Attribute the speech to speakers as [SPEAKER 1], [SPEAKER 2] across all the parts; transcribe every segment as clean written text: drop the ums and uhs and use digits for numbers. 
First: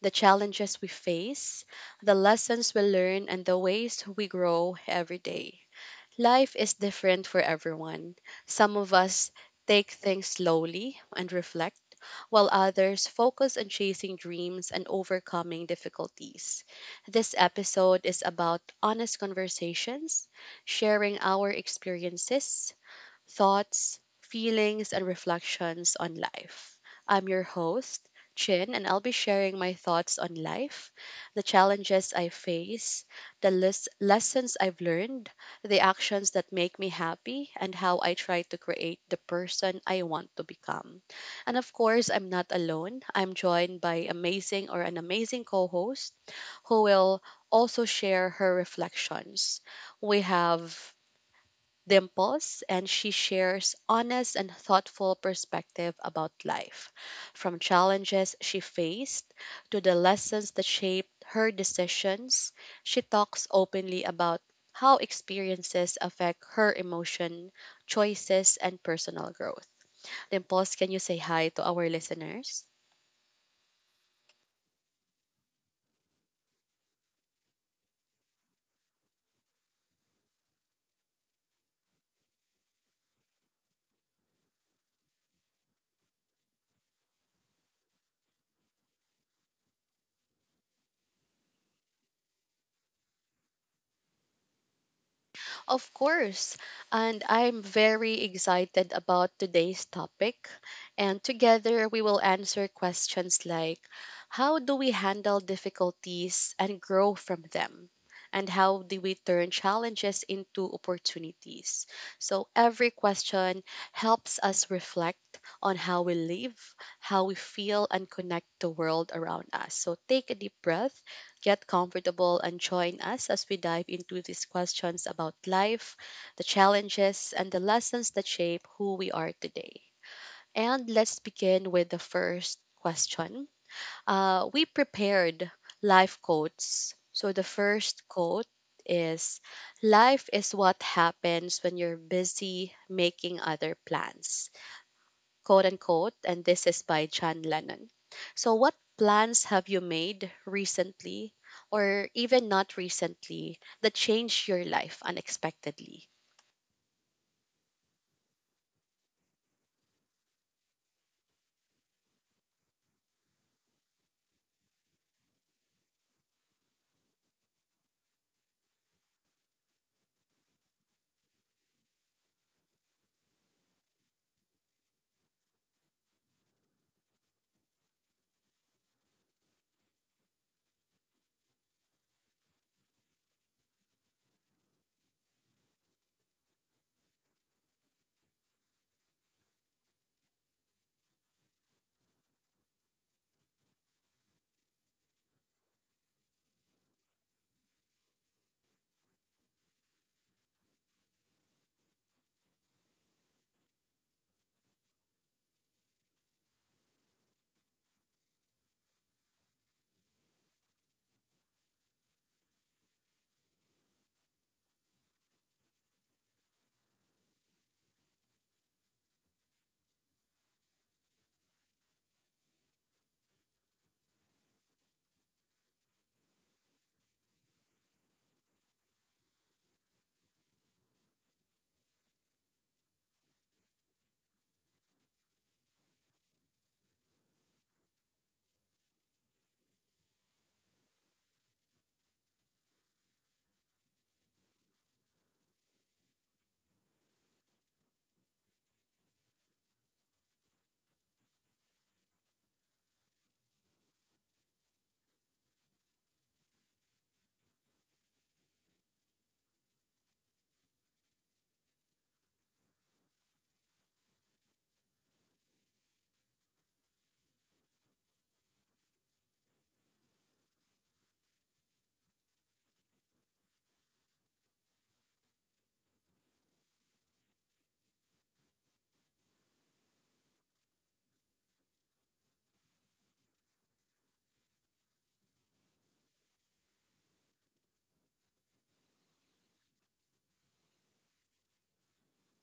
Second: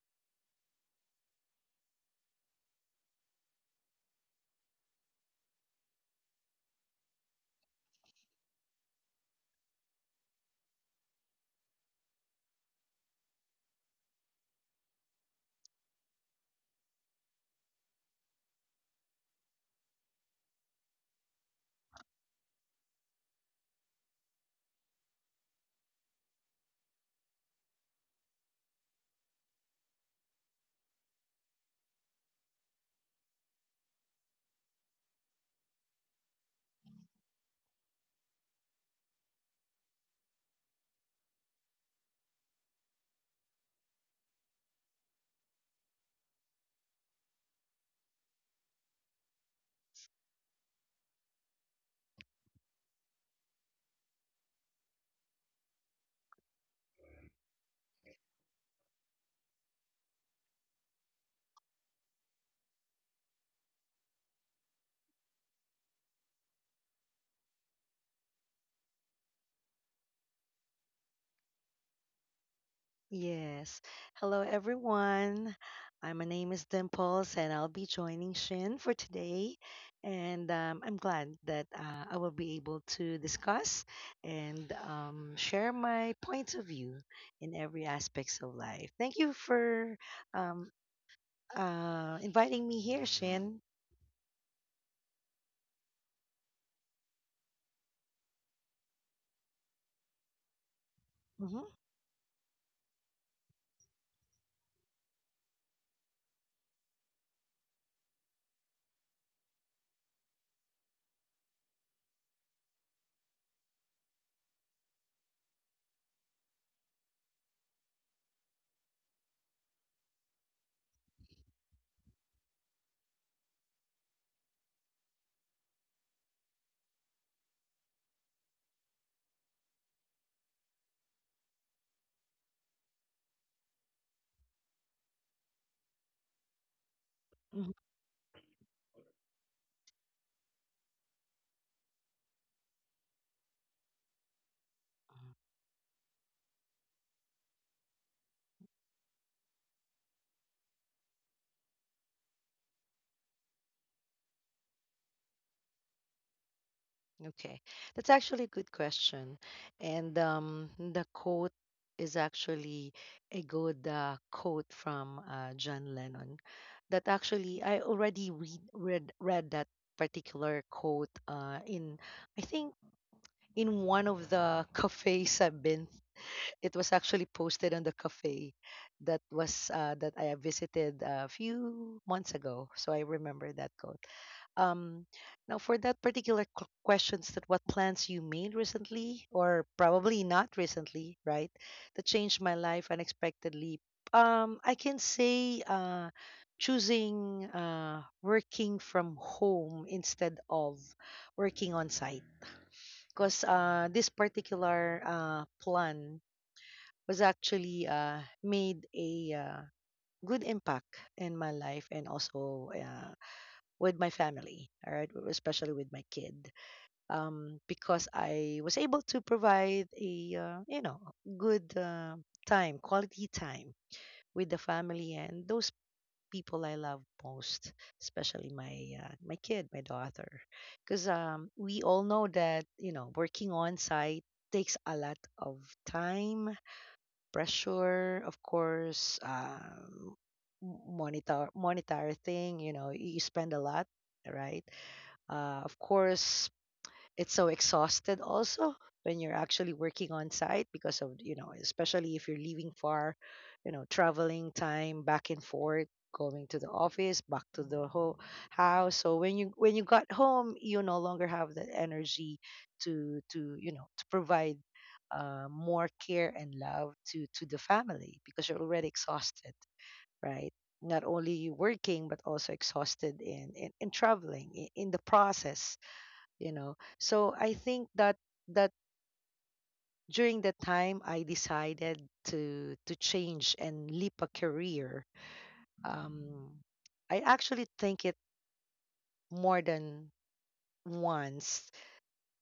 [SPEAKER 1] the challenges we face, the lessons we learn, and the ways we grow every day. Life is different for everyone. Some of us take things slowly and reflect, while others focus on chasing dreams and overcoming difficulties. This episode is about honest conversations, sharing our experiences, thoughts, feelings, and reflections on life. I'm your host, Chin, and I'll be sharing my thoughts on life, the challenges I face, the lessons I've learned, the actions that make me happy, and how I try to create the person I want to become. And of course, I'm not alone. I'm joined by amazing or an amazing co-host who will also share her reflections. We have Dimples, and she shares honest and thoughtful perspective about life, from challenges she faced to the lessons that shaped her decisions. She talks openly about how experiences affect her emotion, choices, and personal growth. Dimples, can you say hi to our listeners?
[SPEAKER 2] Yes. Hello, everyone. My name is Dimples, and I'll be joining Shin for today. And I'm glad that I will be able to discuss and share my points of view in every aspects of life. Thank you for um, inviting me here, Shin.
[SPEAKER 1] Of course. And I'm very excited about today's topic. And
[SPEAKER 2] Hmm
[SPEAKER 1] together we will answer questions like, how do we handle difficulties and grow from them? And how do we turn challenges into opportunities? So every question helps us reflect on how we live, how we feel, and connect the world around us. So take a deep breath, get comfortable, and join us as we dive into these questions about life, the challenges, and the lessons that shape who we are today. And let's begin with the first question. We prepared life quotes. So the first quote is, life is what happens when you're busy making other plans, quote unquote, and this is by John Lennon. So, what plans have you made recently, or even not recently, that changed your life unexpectedly?
[SPEAKER 2] Okay, that's actually a good question. And The quote is actually a good quote from John Lennon. That actually, I already read that particular quote in, I think, in one of the cafes I've been. It was actually posted on the cafe that was that I have visited a few months ago. So I remember that quote. Um, Now, for that particular questions, that what plans you made recently, or probably not recently, right? That changed my life unexpectedly. I can say choosing working from home instead of working on site, because this particular plan was actually made a good impact in my life and also with my family, all right, especially with my kid, because I was able to provide a uh, good time, quality time with the family and those people I love most, especially my my kid, my daughter, because we all know that you know working on site takes a lot of time pressure, of course, m- monitor monetary thing. You know, you spend a lot, right? Of course, it's so exhausted also when you're actually working on site because of you know especially if you're leaving far, you know, traveling time back and forth, going to the office back to the whole house. So when you got home you no longer have the energy to to provide more care and love to the family because you're already exhausted, right? Not only working but also exhausted in traveling in the process, you know. So I think that during the time I decided to change and leap a career. um I actually think it more than once,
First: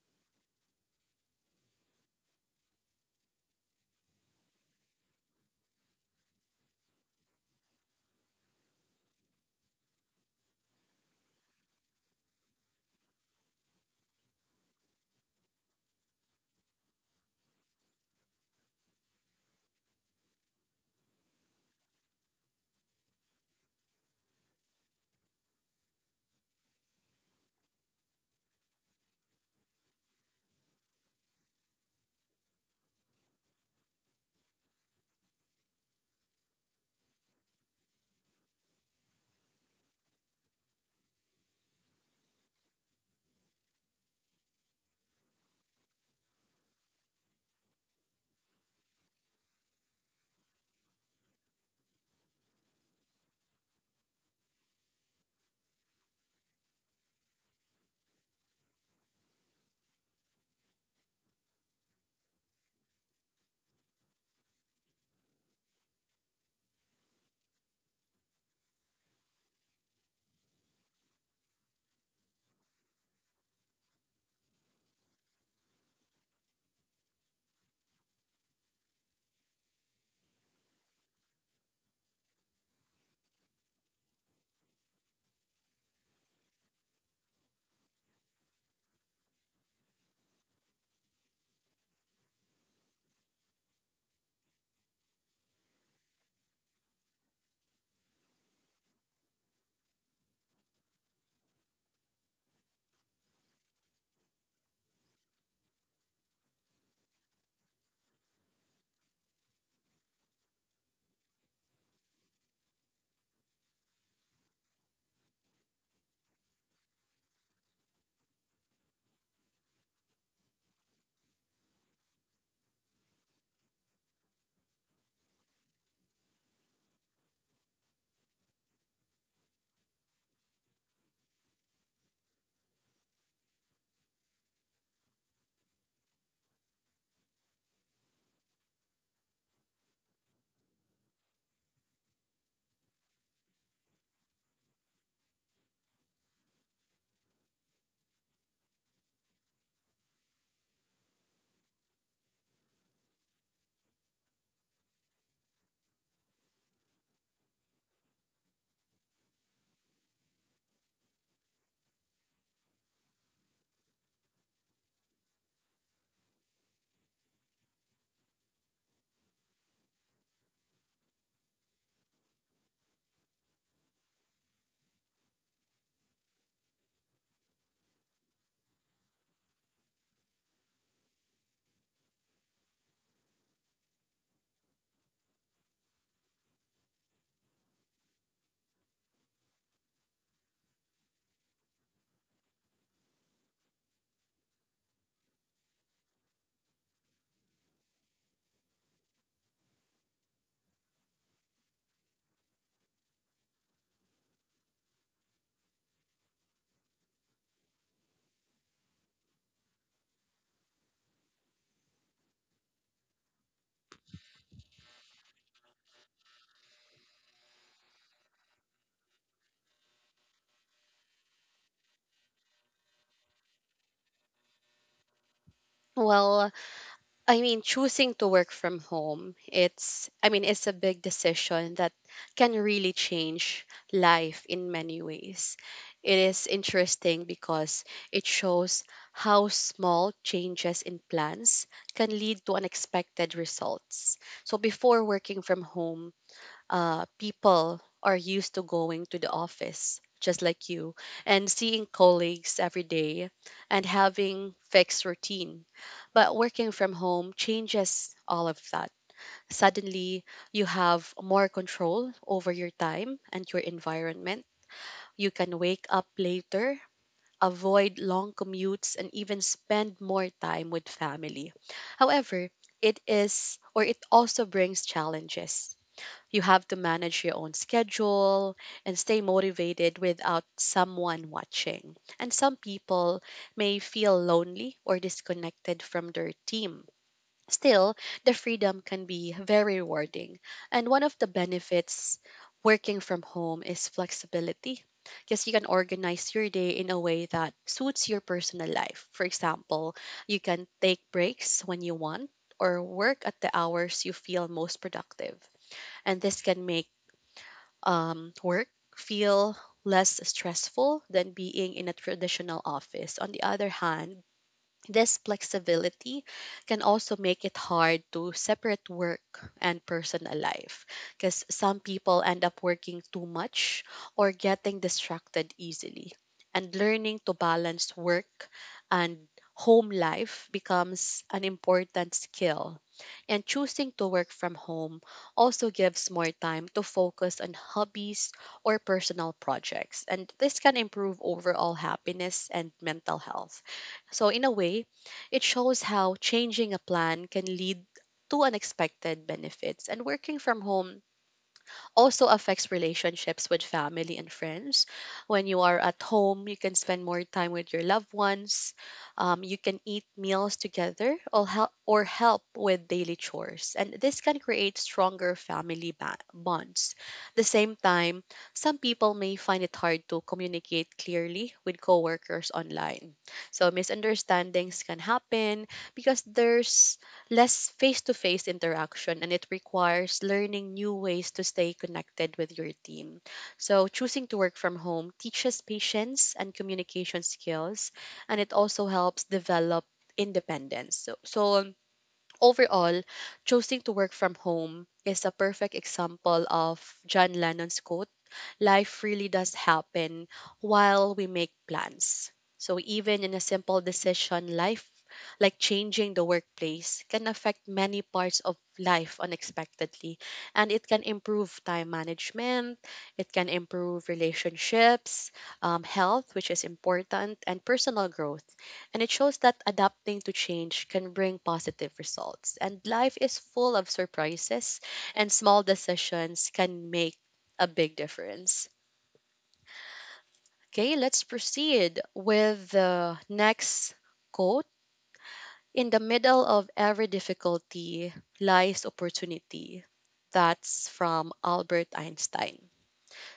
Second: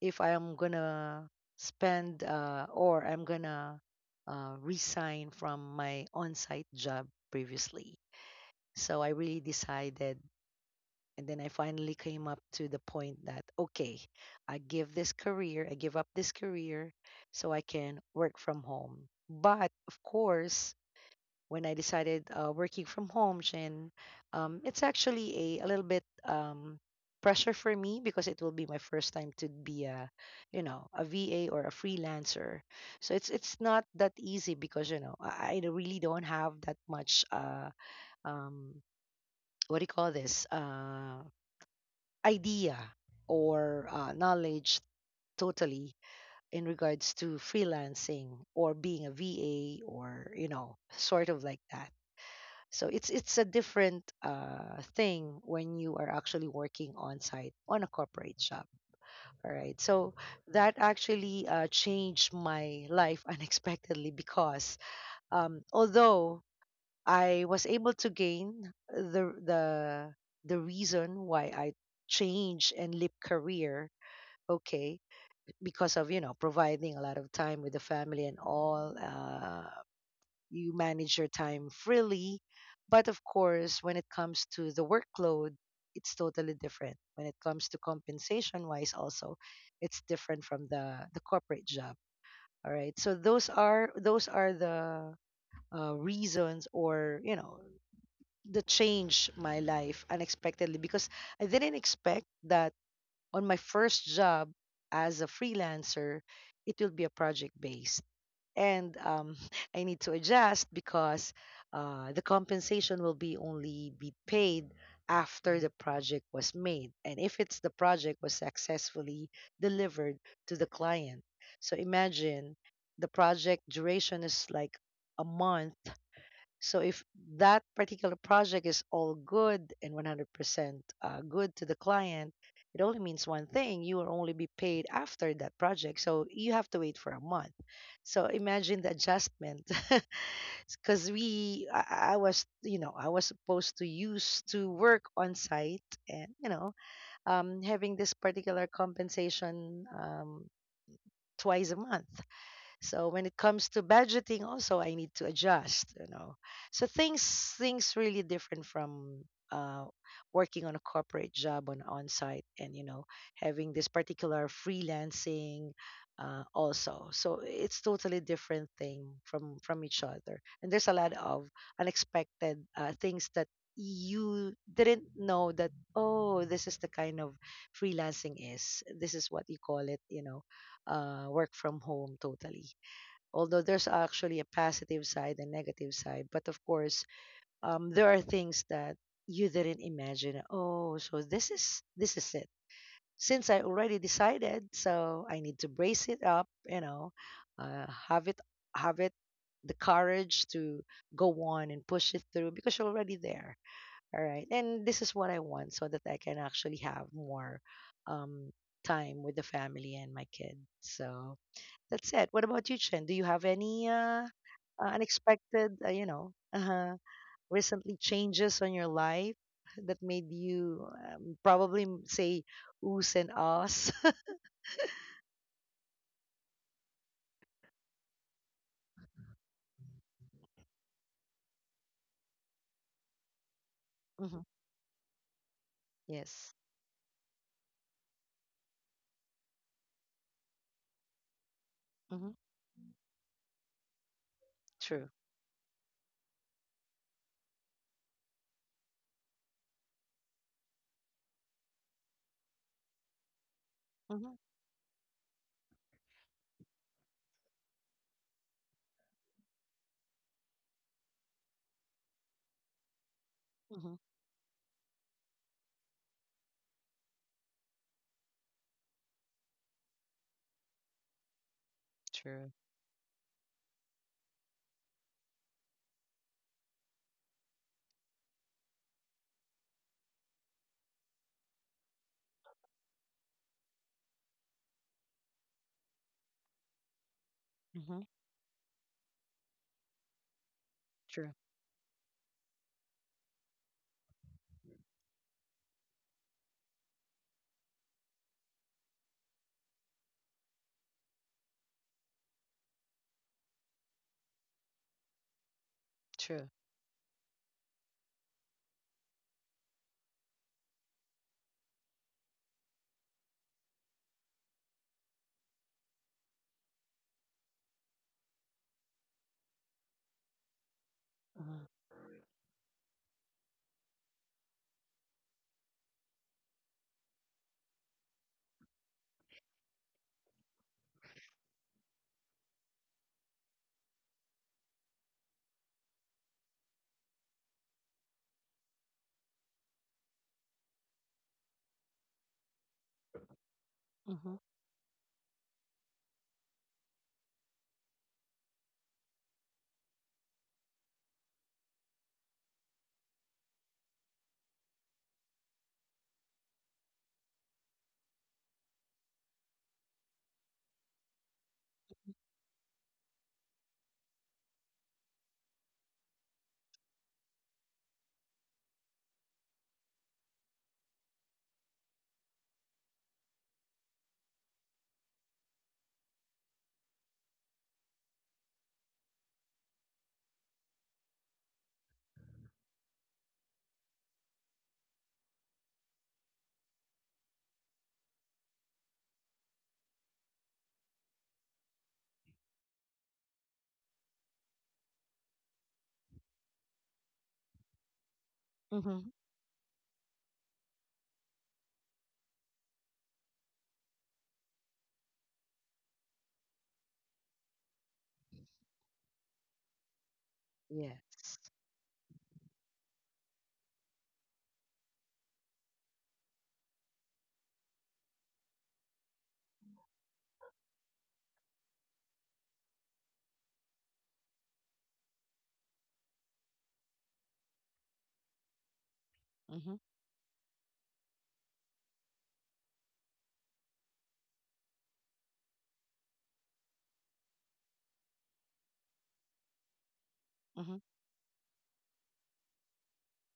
[SPEAKER 2] if I am gonna spend or I'm gonna resign from my on-site job previously. So I really decided. And then I finally came up to the point that, okay, I give up this career so I can work from home. But of course, when I decided working from home, Shin, it's actually a little bit pressure for me because it will be my first time to be a, you know, a VA or a freelancer. So it's not that easy because you know I really don't have that much um, what do you call this? Idea or knowledge totally in regards to freelancing or being a VA or you know sort of like that. So it's a different thing when you are actually working on site on a corporate shop. All right, so that actually changed my life unexpectedly because although I was able to gain the the reason why I change and leap career, okay, because of you know providing a lot of time with the family and all. You manage your time freely, but of course when it comes to the workload it's totally different. When it comes to compensation wise also, it's different from the corporate job. All right, so those are the reasons, or you know, the change my life unexpectedly because I didn't expect that on my first job as a freelancer, it will be a project based. And I need to adjust because the compensation will be only be paid after the project was made, and if it's the project was successfully delivered to the client. So imagine the project duration is like a month. So if that particular project is all good and 100% good to the client, it only means one thing, you will only be paid after that project. So you have to wait for a month. So imagine the adjustment. Because I was, you know, I was supposed to use to work on site and, you know, having this particular compensation twice a month. So when it comes to budgeting also I need to adjust, you know. So things really different from uh, working on a corporate job on site, and you know having this particular freelancing also. So it's totally different thing from each other. And there's a lot of unexpected things that you didn't know that, oh, this is the kind of freelancing, is this is what you call it, you know, work from home totally. Although there's actually a positive side and negative side, but of course, there are things that you didn't imagine, oh, so this is it. Since I already decided, so I need to brace it up, you know, uh, have it have it the courage to go on and push it through, because you're already there, all right, and this is what I want so that I can actually have more um, time with the family and my kid. So that's it. What about you, Chen? Do you have any unexpected, recently changes on your life that made you probably say oohs and ahs?
[SPEAKER 1] Well, I mean, choosing to work from home, it's, I mean, it's a big decision that can really change
[SPEAKER 2] hmm
[SPEAKER 1] life in many ways. It is
[SPEAKER 2] Yes.
[SPEAKER 1] interesting because it shows how small changes in plans can
[SPEAKER 2] hmm
[SPEAKER 1] lead to unexpected results. So before
[SPEAKER 2] True.
[SPEAKER 1] working from home, people are used to going to the office just like you, and seeing colleagues every day, and
[SPEAKER 2] Hmm
[SPEAKER 1] having fixed routine, but working from home changes all of that. Suddenly you have more control over your time and your
[SPEAKER 2] hmm
[SPEAKER 1] environment. You can wake up later, avoid long commutes, and even spend more time with family. However,
[SPEAKER 2] True.
[SPEAKER 1] it is or it also brings challenges. You have to manage your own schedule and stay motivated without someone watching. And some people may feel lonely or disconnected from their team. Still,
[SPEAKER 2] Hmm
[SPEAKER 1] the freedom can be very rewarding. And one of the
[SPEAKER 2] True.
[SPEAKER 1] benefits working from home is flexibility, because you can organize your day in a way that suits your personal life. For example, you can take breaks when you want or work at the hours you feel most productive. And this
[SPEAKER 2] True.
[SPEAKER 1] can make work feel less stressful than being in a traditional office. On the other hand, this flexibility can also make it hard to separate work and personal life, because
[SPEAKER 2] Hmm
[SPEAKER 1] some people end up working too much or getting distracted easily. And learning to balance work and home life becomes an important skill, and choosing to work from home also gives more time to focus on hobbies or personal projects. And this can improve overall happiness and mental health. So,
[SPEAKER 2] hmm
[SPEAKER 1] in a way, it shows how changing a plan can lead to unexpected benefits. And working from home also affects relationships with family and friends. When you are at home, you can spend more time with your loved ones. You can eat meals together or help with daily chores. And this can create stronger family bonds. The same time, some people may find it hard to communicate clearly with coworkers online. So misunderstandings can happen because there's less face to face interaction, and it requires learning new ways to stay connected with your team. So, choosing to work from home teaches patience and communication skills, and it also helps develop independence. So, overall, choosing to work from home is a perfect example of John Lennon's quote, life
[SPEAKER 2] hmm
[SPEAKER 1] really does happen while we make plans. So even in a simple decision, life like changing the workplace can affect many parts of life unexpectedly, and it can
[SPEAKER 2] Yes.
[SPEAKER 1] improve time management, it can improve relationships, health, which is important, and personal growth. And it shows that adapting to change can bring positive results, and life is full of surprises, and small decisions can make a big difference.
[SPEAKER 2] hmm
[SPEAKER 1] Okay, let's proceed with the next quote. In the middle of every difficulty lies opportunity.
[SPEAKER 2] hmm
[SPEAKER 1] That's from Albert Einstein.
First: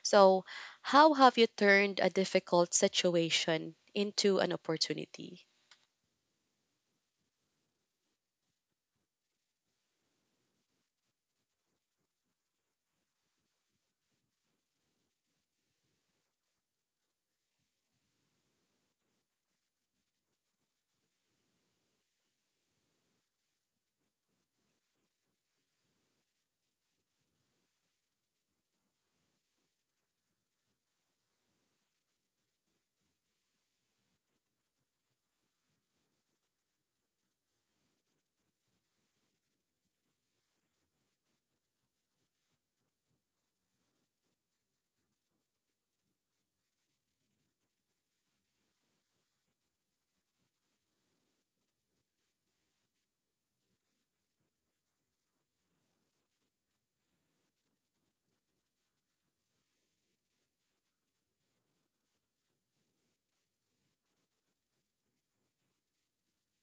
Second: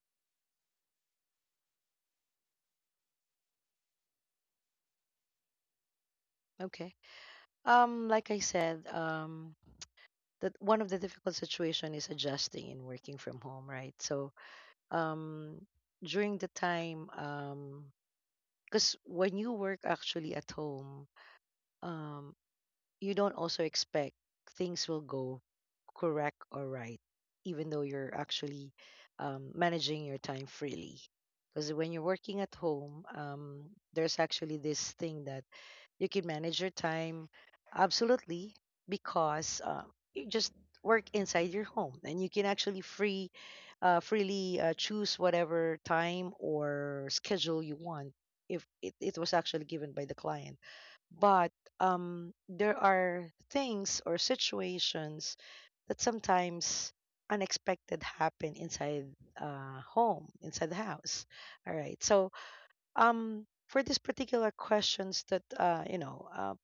[SPEAKER 1] So, how have you turned a difficult situation into an opportunity?
[SPEAKER 2] Okay. Like I said, that one of the difficult situation is adjusting and working from home, right? So um during the time, because when you work actually at home, um you don't also expect things will go correct or right, even though you're actually managing your time freely. Because when you're working at home, there's actually this thing that you can manage your time absolutely because you just work inside your home and you can actually freely choose whatever time or schedule you want, if it was actually given by the client. But there are things or situations that sometimes unexpected happen inside home inside the house. All right, so for these particular questions that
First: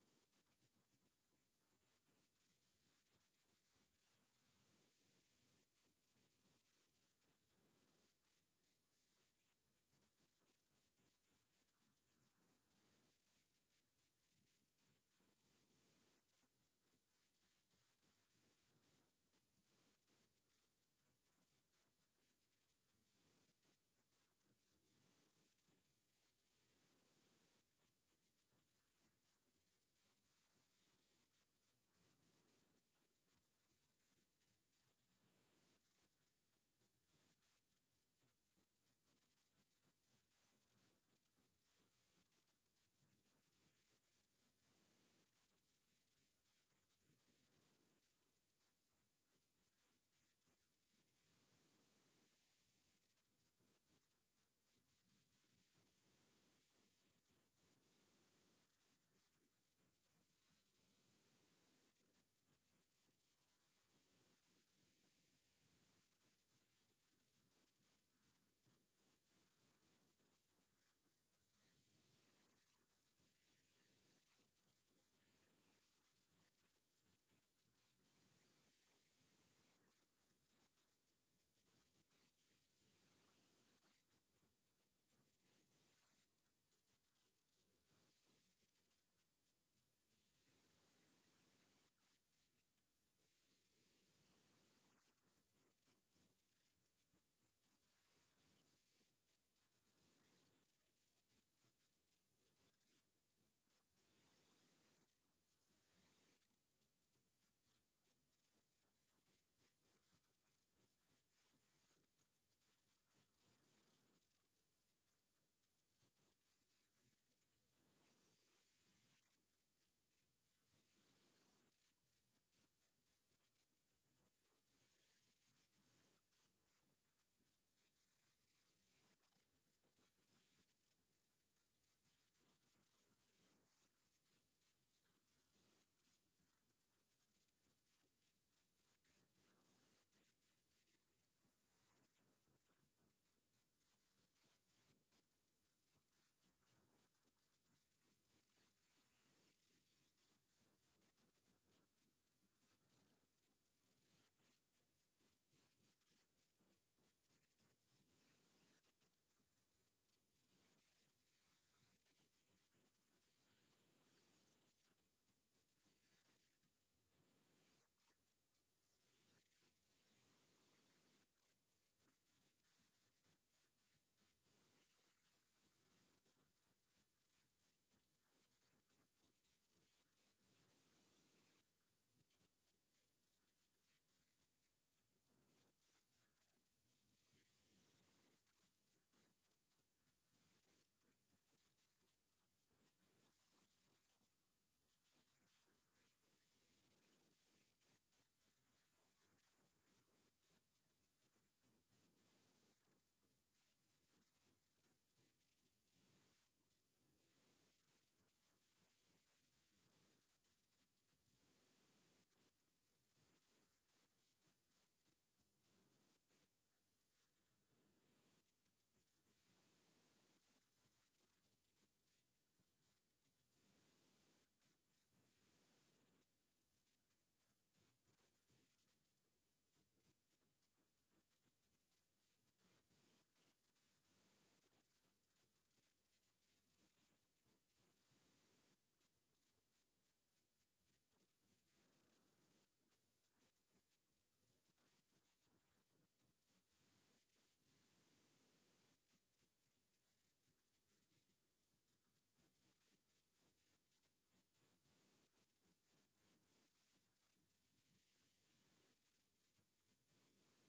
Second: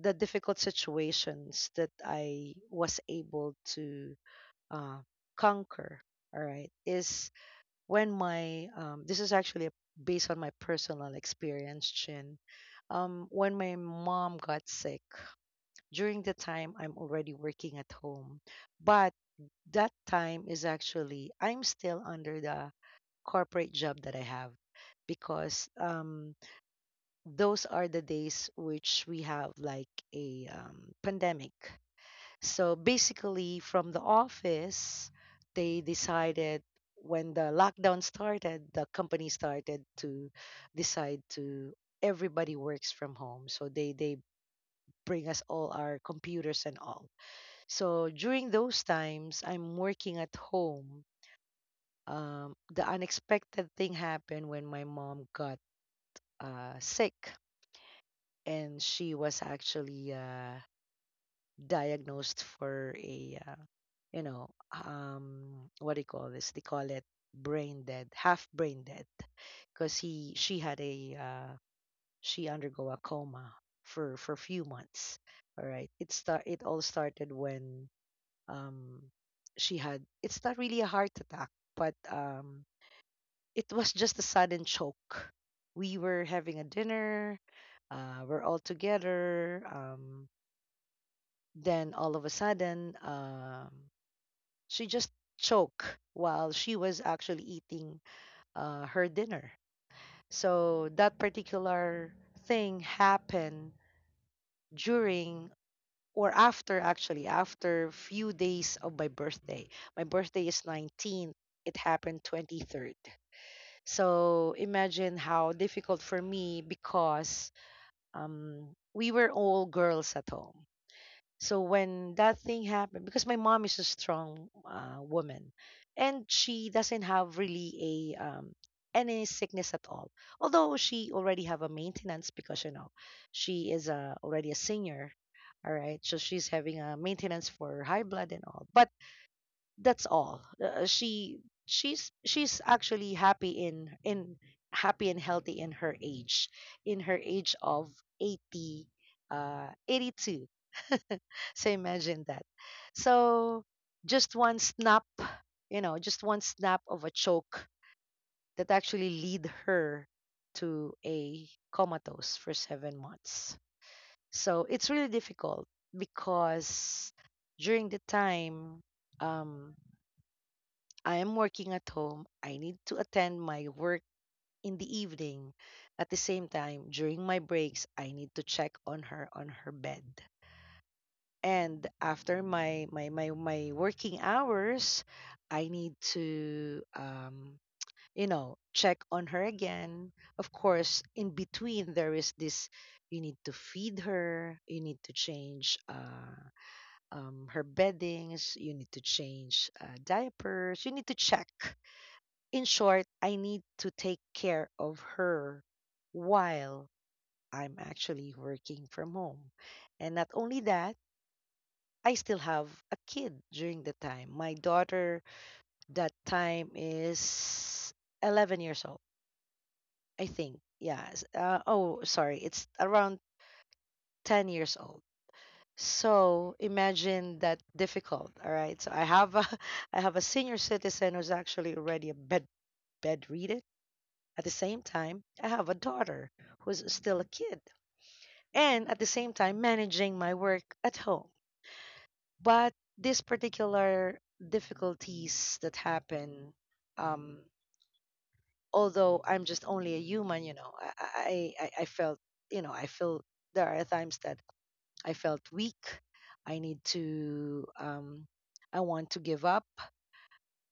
[SPEAKER 2] the difficult situations that I was able to uh, conquer, all right, is when my, this is actually based on my personal experience, Chin. When my mom got sick, during the time I'm already working at home, but that time is actually, I'm still under the corporate job that I have, because those are the days which we have like a pandemic. So basically, from the office, they decided when the lockdown started. The company started to decide to, everybody works from home. So they bring us all our computers and all. So during those times, I'm working at home. The unexpected thing happened when my mom got sick, and she was actually diagnosed for a, you know what do you call this, they call it brain dead, half brain dead, because he she had a, she undergo a coma for few months. All right, it start it all started when um she had, it's not really a heart attack, but it was just a sudden choke. We were having a dinner, we're all together, then all of a sudden, she just choked while she was actually eating her dinner. So that particular thing happened during, or after actually after few days of my birthday. My birthday is 19th. It happened 23rd. So imagine how difficult for me because um, we were all girls at home. So when that thing happened, because my mom is a strong woman, and she doesn't have really a any sickness at all. Although she already have a maintenance because you know she is already a senior, all right. So she's having a maintenance for high blood and all. But that's all. She's actually happy and healthy in her age, of 80 82. So imagine that. So just one snap, you know, just one snap of a choke that actually lead her to a comatose for 7 months. So it's really difficult because during the time um, I am working at home, I need to attend my work in the evening. At the same time, during my breaks, I need to check on her bed. And after my working hours, I need to you know, check on her again. Of course, in between there is this, you need to feed her, you need to change her beddings, you need to change diapers, you need to check, in short, I need to take care of her while I'm actually working from home. And not only that, I still have a kid during the time. My daughter that time is 11 years old, I think. Yeah. Sorry, it's around 10 years old. So imagine that difficult. All right. So I have a I have a senior citizen who's actually already a bedridden. At the same time, I have a daughter who's still a kid, and at the same time, managing my work at home. But these particular difficulties that happen, um, although I'm just only a human, I felt, I feel there are times that I felt weak. I need to, I want to give up.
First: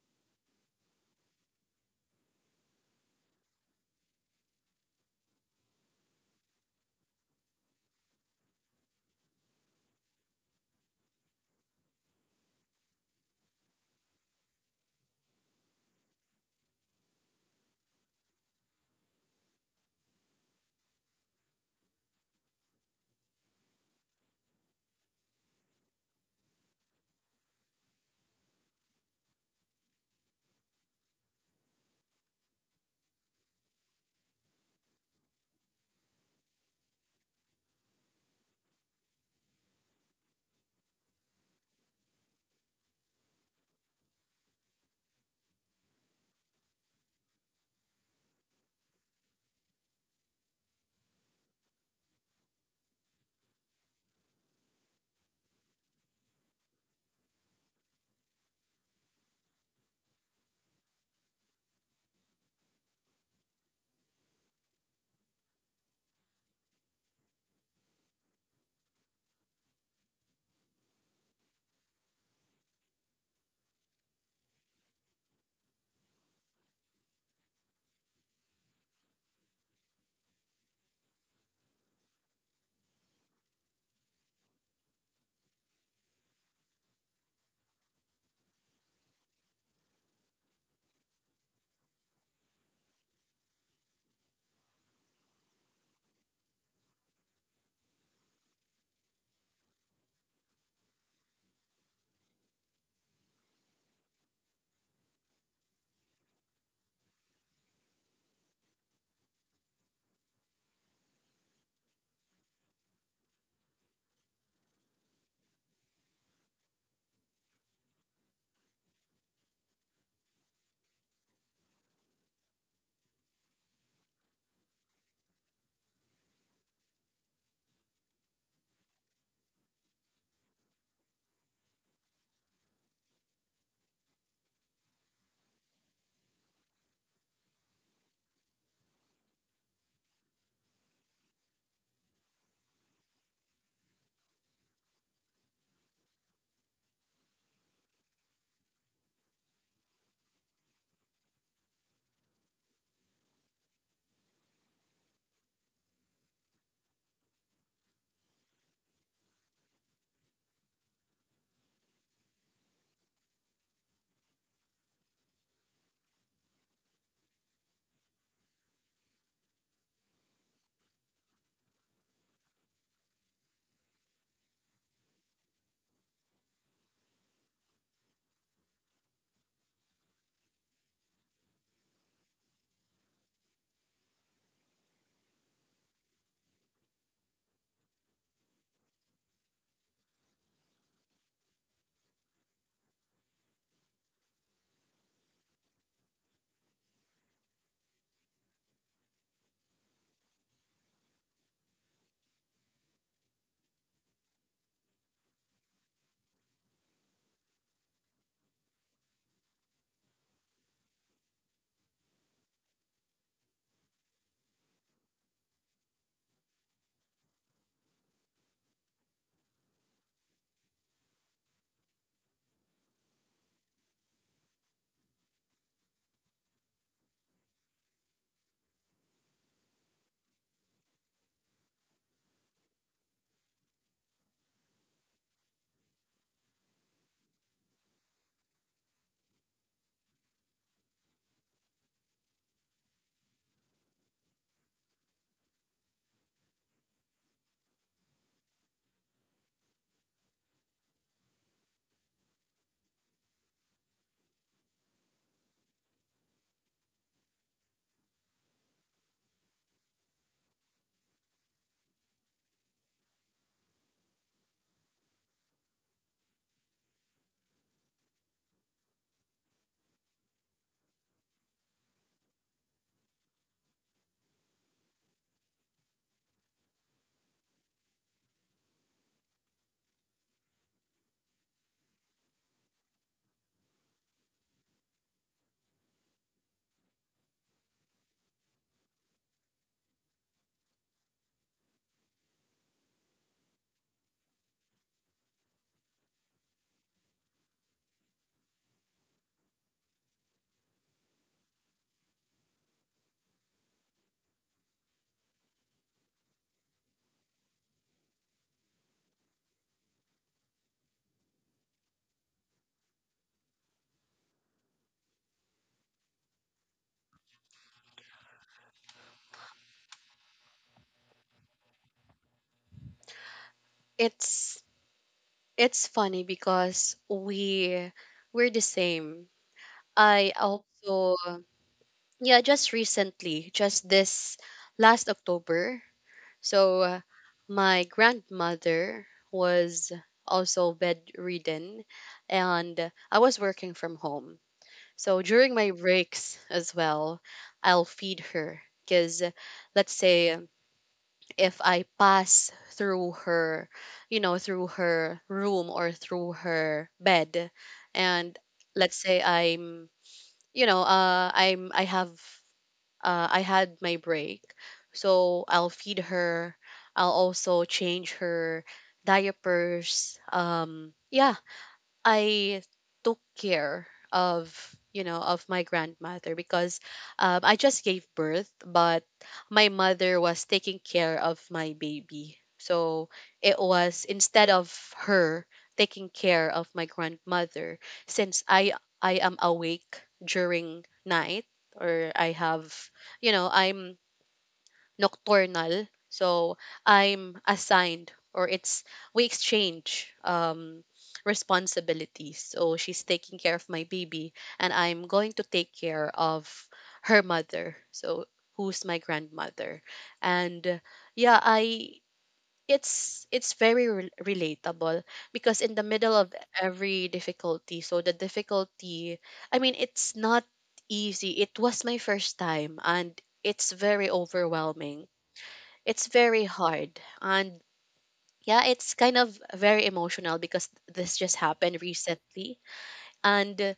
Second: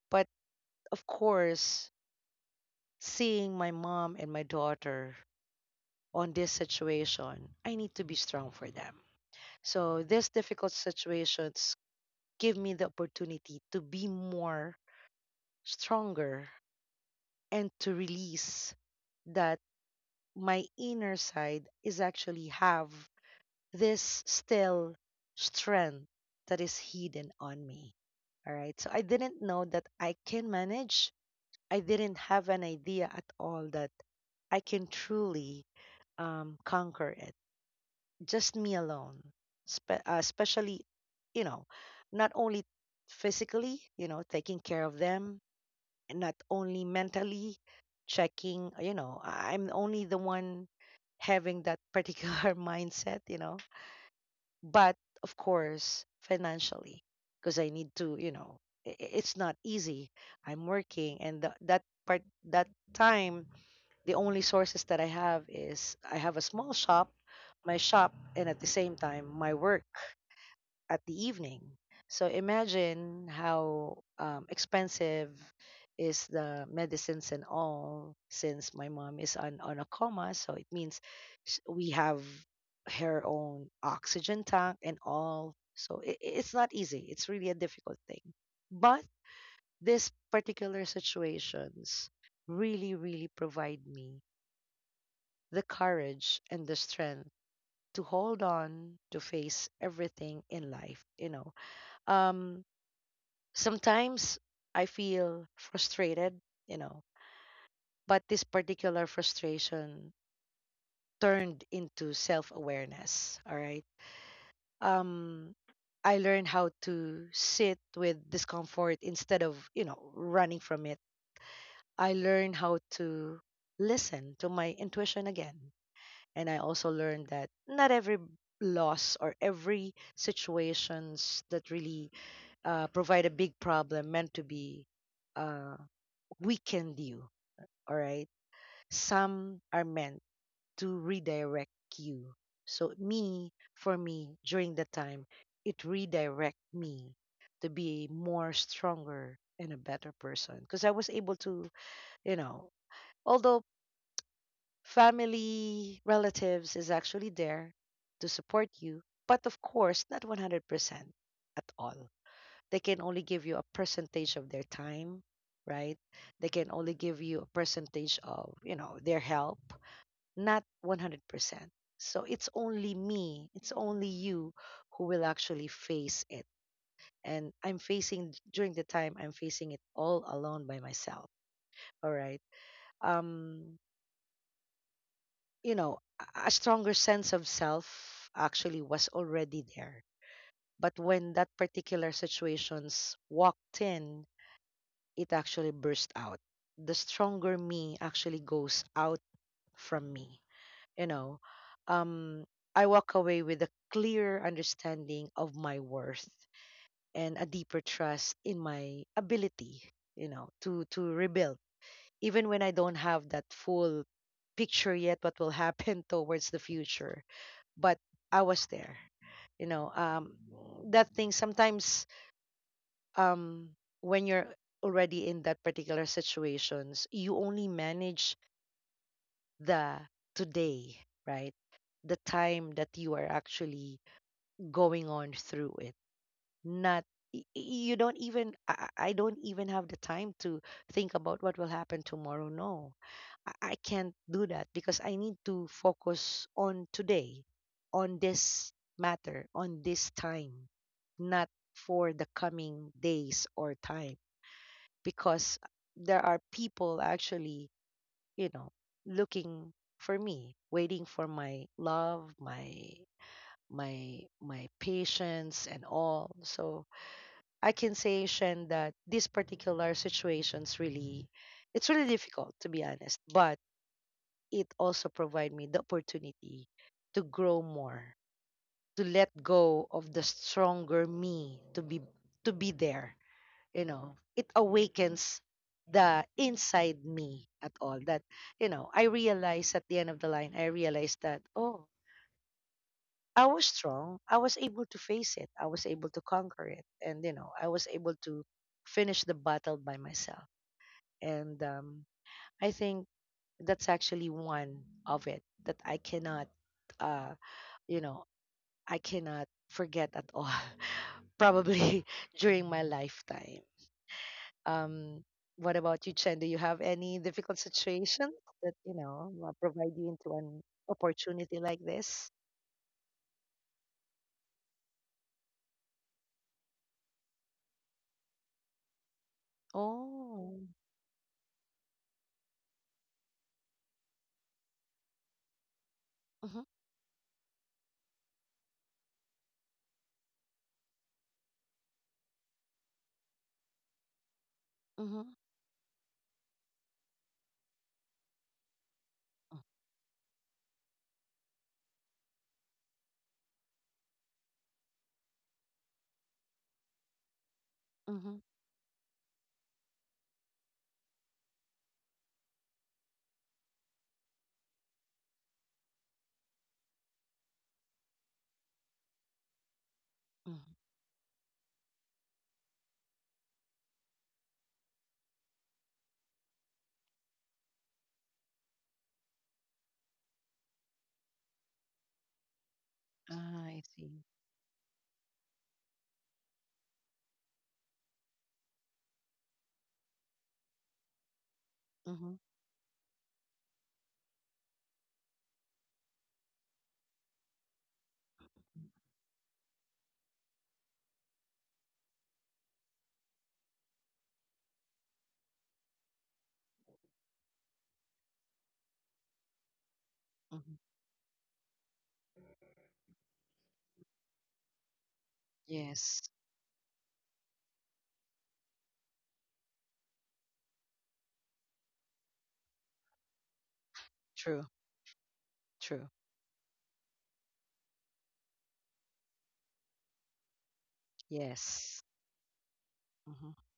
[SPEAKER 2] But of course, seeing my mom and my daughter on this situation, I need to be strong for them. So these difficult situations give me the opportunity to be more stronger and to release that my inner side is actually have this still strength that is hidden on me. All right. So I didn't know that I can manage. I didn't have an idea at all that I can truly conquer it just me alone, especially, you know, not only physically, you know, taking care of them, and not only mentally checking, you know, I'm only the one having that particular mindset, you know, but of course, financially, because I need to, you know, it's not easy. I'm working, and that part, that time the only sources that I have is I have a small shop, my shop, and at the same time, my work at the evening. So imagine how expensive is the medicines and all since my mom is on a coma. So it means we have her own oxygen tank and all. So it's not easy. It's really a difficult thing. But this particular situations really, really provide me the courage and the strength to hold on, to face everything in life, you know. um Sometimes I feel frustrated, you know, but this particular frustration turned into self-awareness. All right. um I learned how to sit with discomfort instead of, you know, running from it. I learned how to listen to my intuition again. And I also learned that not every loss or every situations that really provide a big problem meant to be uh, weakened you. All right. Some are meant to redirect you. So me, for me, during that time, it redirect me to be more stronger and a better person because I was able to, you know, although family, relatives is actually there to support you, but of course, not 100% at all. They can only give you a percentage of their time, right? They can only give you a percentage of, you know, their help, not 100%. So it's only me, it's only you who will actually face it. And I'm facing, during the time I'm facing it all alone by myself. All right. Um you know, a stronger sense of self actually was already there. But when that particular situations walked in, it actually burst out. The stronger me actually goes out from me. You know, um, I walk away with a clear understanding of my worth and a deeper trust in my ability. You know, to rebuild, even when I don't have that full picture yet what will happen towards the future, but I was there. You know, that thing sometimes, um, when you're already in that particular situations, you only manage the today, right? The time that you are actually going on through it, not y- you don't even, I don't even have the time to think about what will happen tomorrow. No, I can't do that because I need to focus on today, on this matter, on this time, not for the coming days or time, because there are people actually, you know, looking for me, waiting for my love, my patience and all. So I can say, Shen, that these particular situations really, it's really difficult to be honest, but it also provide me the opportunity to grow more, to let go of the stronger me, to be there. You know, it awakens the inside me at all. That, you know, I realize at the end of the line, I realize that, oh, I was strong. I was able to face it. I was able to conquer it. And, you know, I was able to finish the battle by myself. And I think that's actually one of it that I cannot, uh, you know, I cannot forget at all, probably during my lifetime. Um, what about you, Chen? Do you have any difficult situations that, you know, provide you into an opportunity like this?
[SPEAKER 1] It's it's funny because we're the same. I
[SPEAKER 2] Oh,
[SPEAKER 1] also, yeah, just recently, just this last October.
[SPEAKER 2] mm-hmm,
[SPEAKER 1] So my grandmother was also bedridden and I was working from home. So
[SPEAKER 2] mm-hmm,
[SPEAKER 1] during my breaks as well, I'll feed her, because let's say if I pass through her, you know, through her room or through her bed,
[SPEAKER 2] mm-hmm.
[SPEAKER 1] and let's say I'm, you know, I'm, I have I had my break. So I'll feed her. I'll also change her diapers. Yeah, I took care of, you know, of my grandmother, because I just gave birth, but my mother was taking care of my baby. So it
[SPEAKER 2] Ah, I
[SPEAKER 1] was,
[SPEAKER 2] see.
[SPEAKER 1] instead of her taking care of my grandmother, since I am awake during night, or I
[SPEAKER 2] Mm-hmm.
[SPEAKER 1] have, you know, I'm nocturnal. So I'm assigned, or it's, we exchange responsibilities. So she's taking care of my baby, and I'm going to take care of her mother. So, who's my grandmother.
[SPEAKER 2] Mm-hmm.
[SPEAKER 1] And yeah, I, it's very relatable, because in the middle
[SPEAKER 2] Yes.
[SPEAKER 1] of every difficulty, so the difficulty, I mean, it's not easy. It was my first time, and it's very
[SPEAKER 2] True.
[SPEAKER 1] overwhelming, it's
[SPEAKER 2] True.
[SPEAKER 1] very hard. And yeah, it's kind of very emotional because this just happened
[SPEAKER 2] Yes.
[SPEAKER 1] recently.
[SPEAKER 2] Mm-hmm.
[SPEAKER 1] And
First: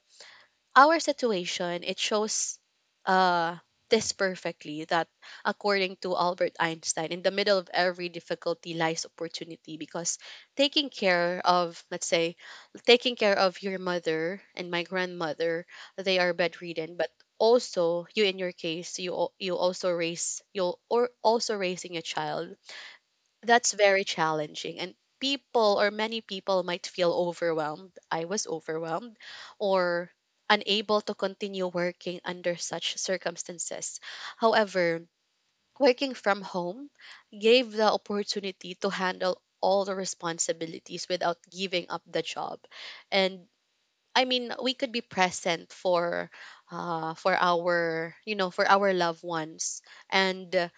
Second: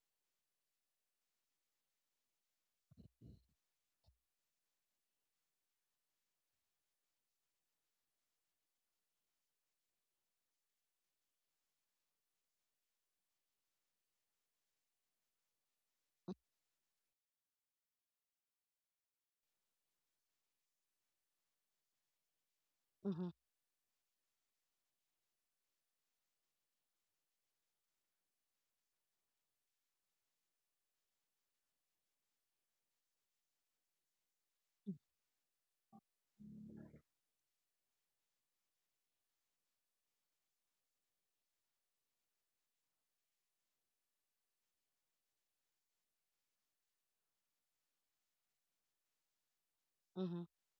[SPEAKER 1] our situation, it shows uh this perfectly that, according to Albert Einstein, in the middle of every difficulty lies opportunity, because taking care of, let's say, taking care of your mother and my grandmother, they are bedridden, but also you, in your case, you you also raise, you or also raising a child,
[SPEAKER 2] Mm-hmm.
[SPEAKER 1] that's very challenging. And people or many people might feel overwhelmed. I was overwhelmed or unable to continue working under such circumstances. However, working from home gave the opportunity to handle all the responsibilities without giving up the job. And I mean, we could be present for our, you know, for our loved ones,
[SPEAKER 2] Mm-hmm.
[SPEAKER 1] and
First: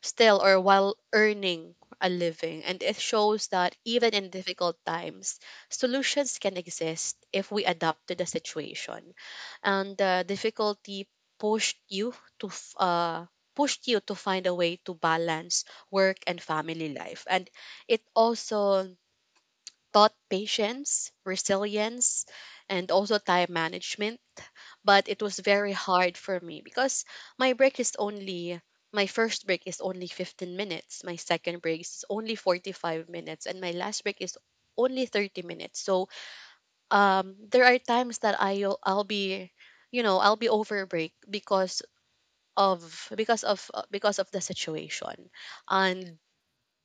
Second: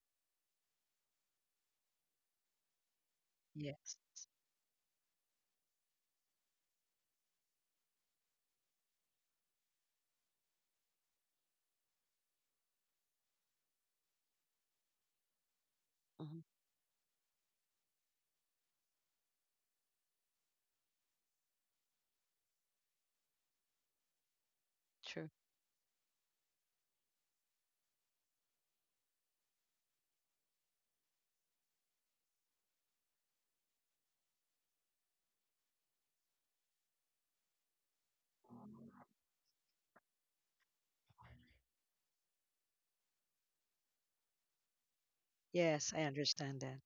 [SPEAKER 1] still, or while earning a living. And it shows that
[SPEAKER 2] Yes.
[SPEAKER 1] even in difficult times, solutions can exist if we adapt to the situation. And the difficulty pushed you to pushed you to find a way to balance work
[SPEAKER 2] Mm-hmm.
[SPEAKER 1] and family life. And it also taught patience, resilience, and also time management, but it
[SPEAKER 2] True.
[SPEAKER 1] was very hard for me because my break is only, my first break is only 15 minutes, my second break is only 45 minutes, and my last break is only 30 minutes. So um, there are times that I'll be, you know, I'll be over break because of, because of the situation.
[SPEAKER 2] Yes, I
[SPEAKER 1] And
[SPEAKER 2] understand that.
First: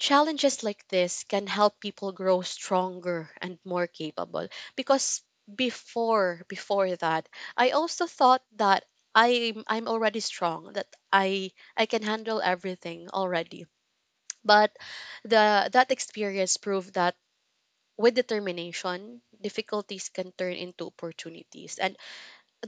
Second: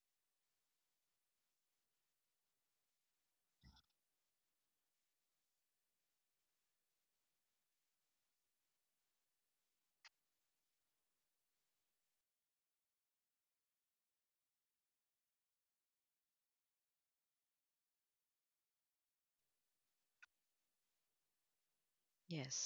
[SPEAKER 1] challenges like this can help people grow stronger and more capable, because before that I also thought that I'm already strong, that I can handle everything already. But the, that experience proved that with determination, difficulties can turn into opportunities, and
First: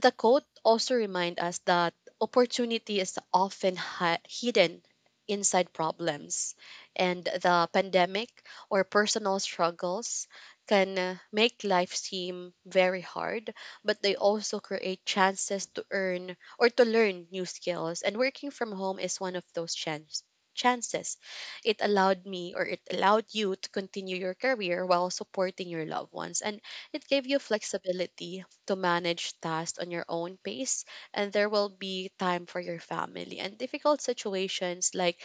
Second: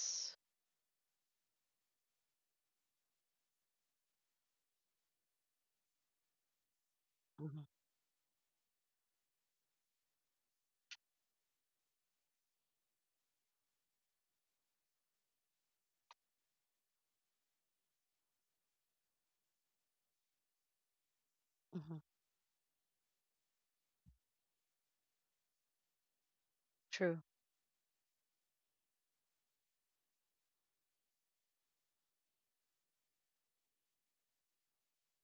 [SPEAKER 1] the quote also reminds us that opportunity is often hidden inside problems. And
[SPEAKER 2] Mm-hmm.
[SPEAKER 1] the pandemic or personal struggles can, make life seem very hard, but they also create chances to earn, or to learn new skills. And working from home is one of those chances. It
[SPEAKER 2] Mm-hmm.
[SPEAKER 1] allowed me, or it allowed you, to continue your career while supporting your loved ones. And it
[SPEAKER 2] True.
[SPEAKER 1] gave you flexibility to manage tasks on your own pace, and there will be time for your family. And difficult situations like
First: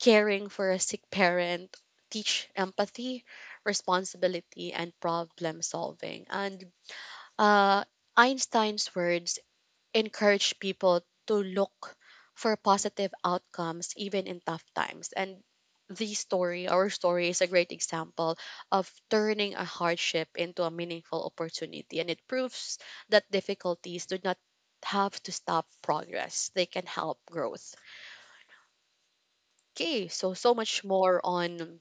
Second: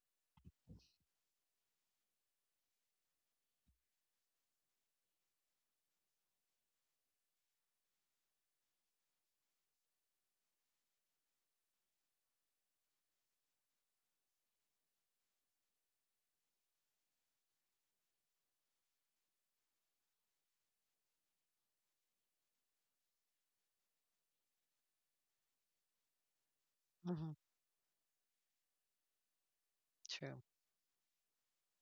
[SPEAKER 1] caring for a sick parent teach empathy, responsibility, and problem solving. And, uh, Einstein's words encourage people to look for positive outcomes even in tough times. And the story, our story, is a great example of turning a hardship into a meaningful opportunity. And it proves that difficulties do not have to stop progress, they can help
[SPEAKER 2] Mm-hmm.
[SPEAKER 1] growth. Okay, so,
[SPEAKER 2] True.
[SPEAKER 1] so much more on,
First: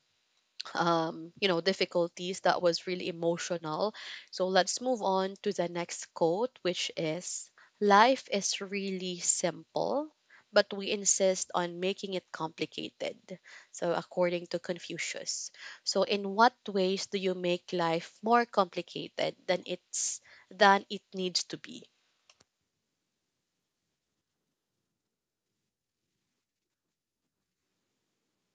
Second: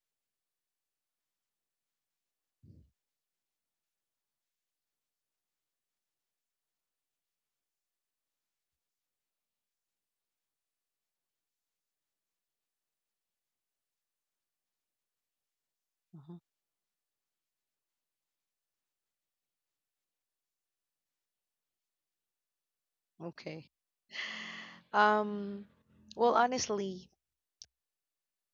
[SPEAKER 1] you know, difficulties that was really emotional. So let's move on to the next quote, which is, life is really simple, but we insist on making it complicated. So, according to Confucius. So, in
[SPEAKER 2] Mm-hmm.
[SPEAKER 1] what ways do you make life more complicated than it's than it needs to be?
[SPEAKER 2] Okay. Um, well, honestly,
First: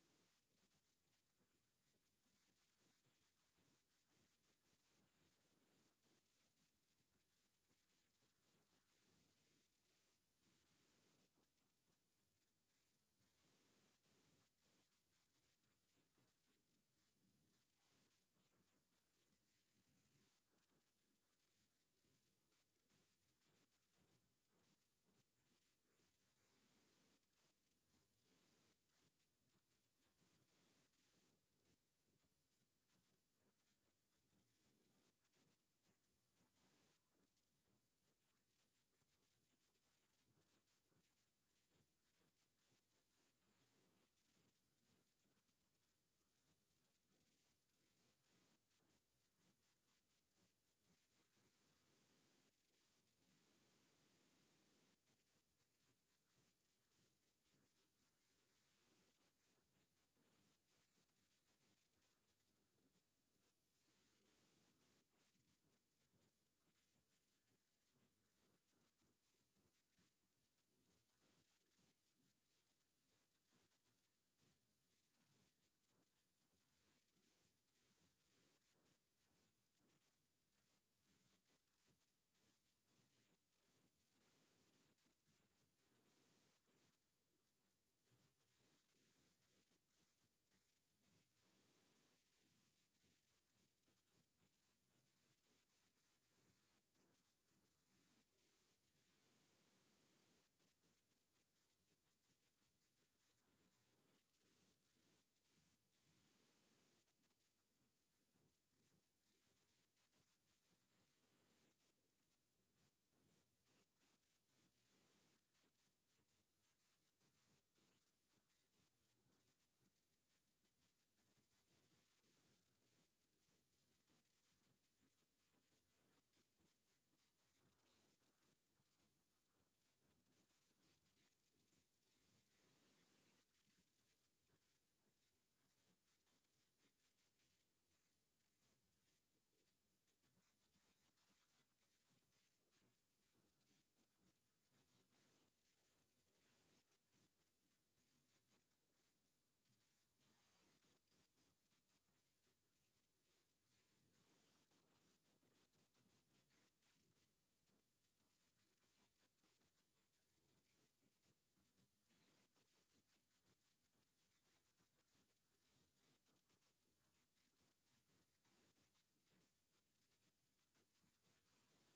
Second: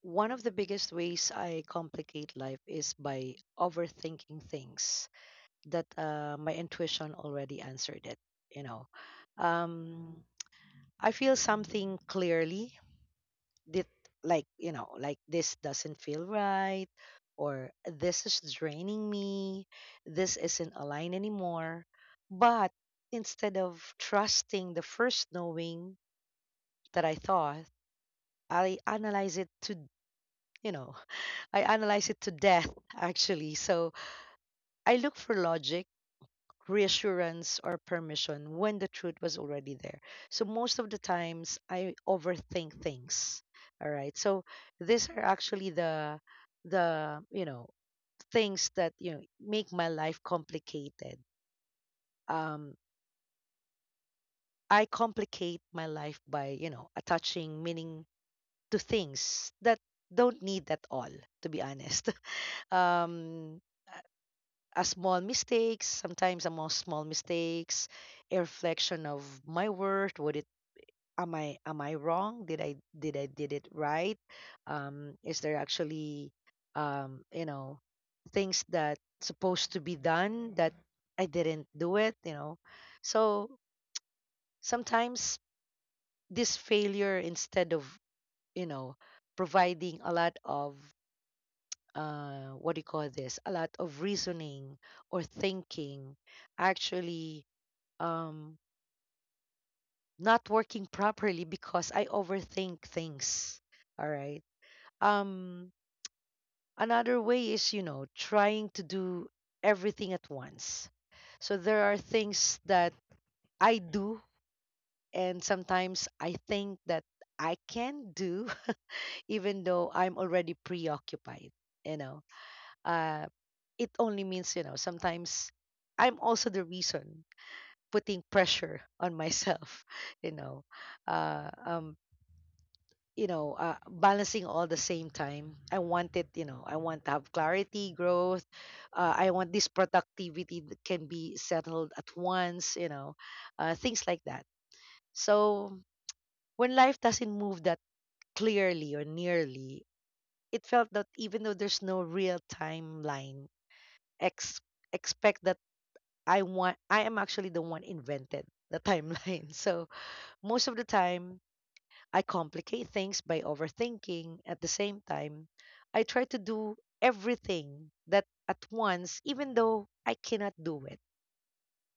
[SPEAKER 2] one of the biggest ways I complicate life is by overthinking things that my intuition already answered it, you know. Um, I feel something clearly that, like, you know, like this doesn't feel right or this is draining me. This isn't aligned anymore. But instead of trusting the first knowing that I thought, I analyze it to, you know, I analyze it to death actually. So I look for logic, reassurance or permission when the truth was already there. So most of the times I overthink things. All right. So these are actually the you know things that, you know, make my life complicated. Um, I complicate my life by, you know, attaching meaning to things that don't need at all. To be honest, um, a small mistakes, sometimes a more small mistakes, a reflection of my worth. Would it, am I wrong? Did I did it right? Is there actually, you know, things that supposed to be done that I didn't do it? You know, so sometimes this failure instead of, you know, providing a lot of, what do you call this? A lot of reasoning or thinking actually, um not working properly because I overthink things. All right. Um Another way is, you know, trying to do everything at once. So there are things that I do and sometimes I think that I can do even though I'm already preoccupied, you know. Uh it only means, you know, sometimes I'm also the reason putting pressure on myself, you know, uh, um, you know, balancing all the same time. I want it, you know, I want to have clarity, growth. I want this productivity that can be settled at once, you know, things like that. So when life doesn't move that clearly or nearly, it felt that even though there's no real timeline, ex- expect that I want, I am actually the one invented the timeline. So most of the time, I complicate things by overthinking. At the same time, I try to do everything that at once, even though I cannot do it.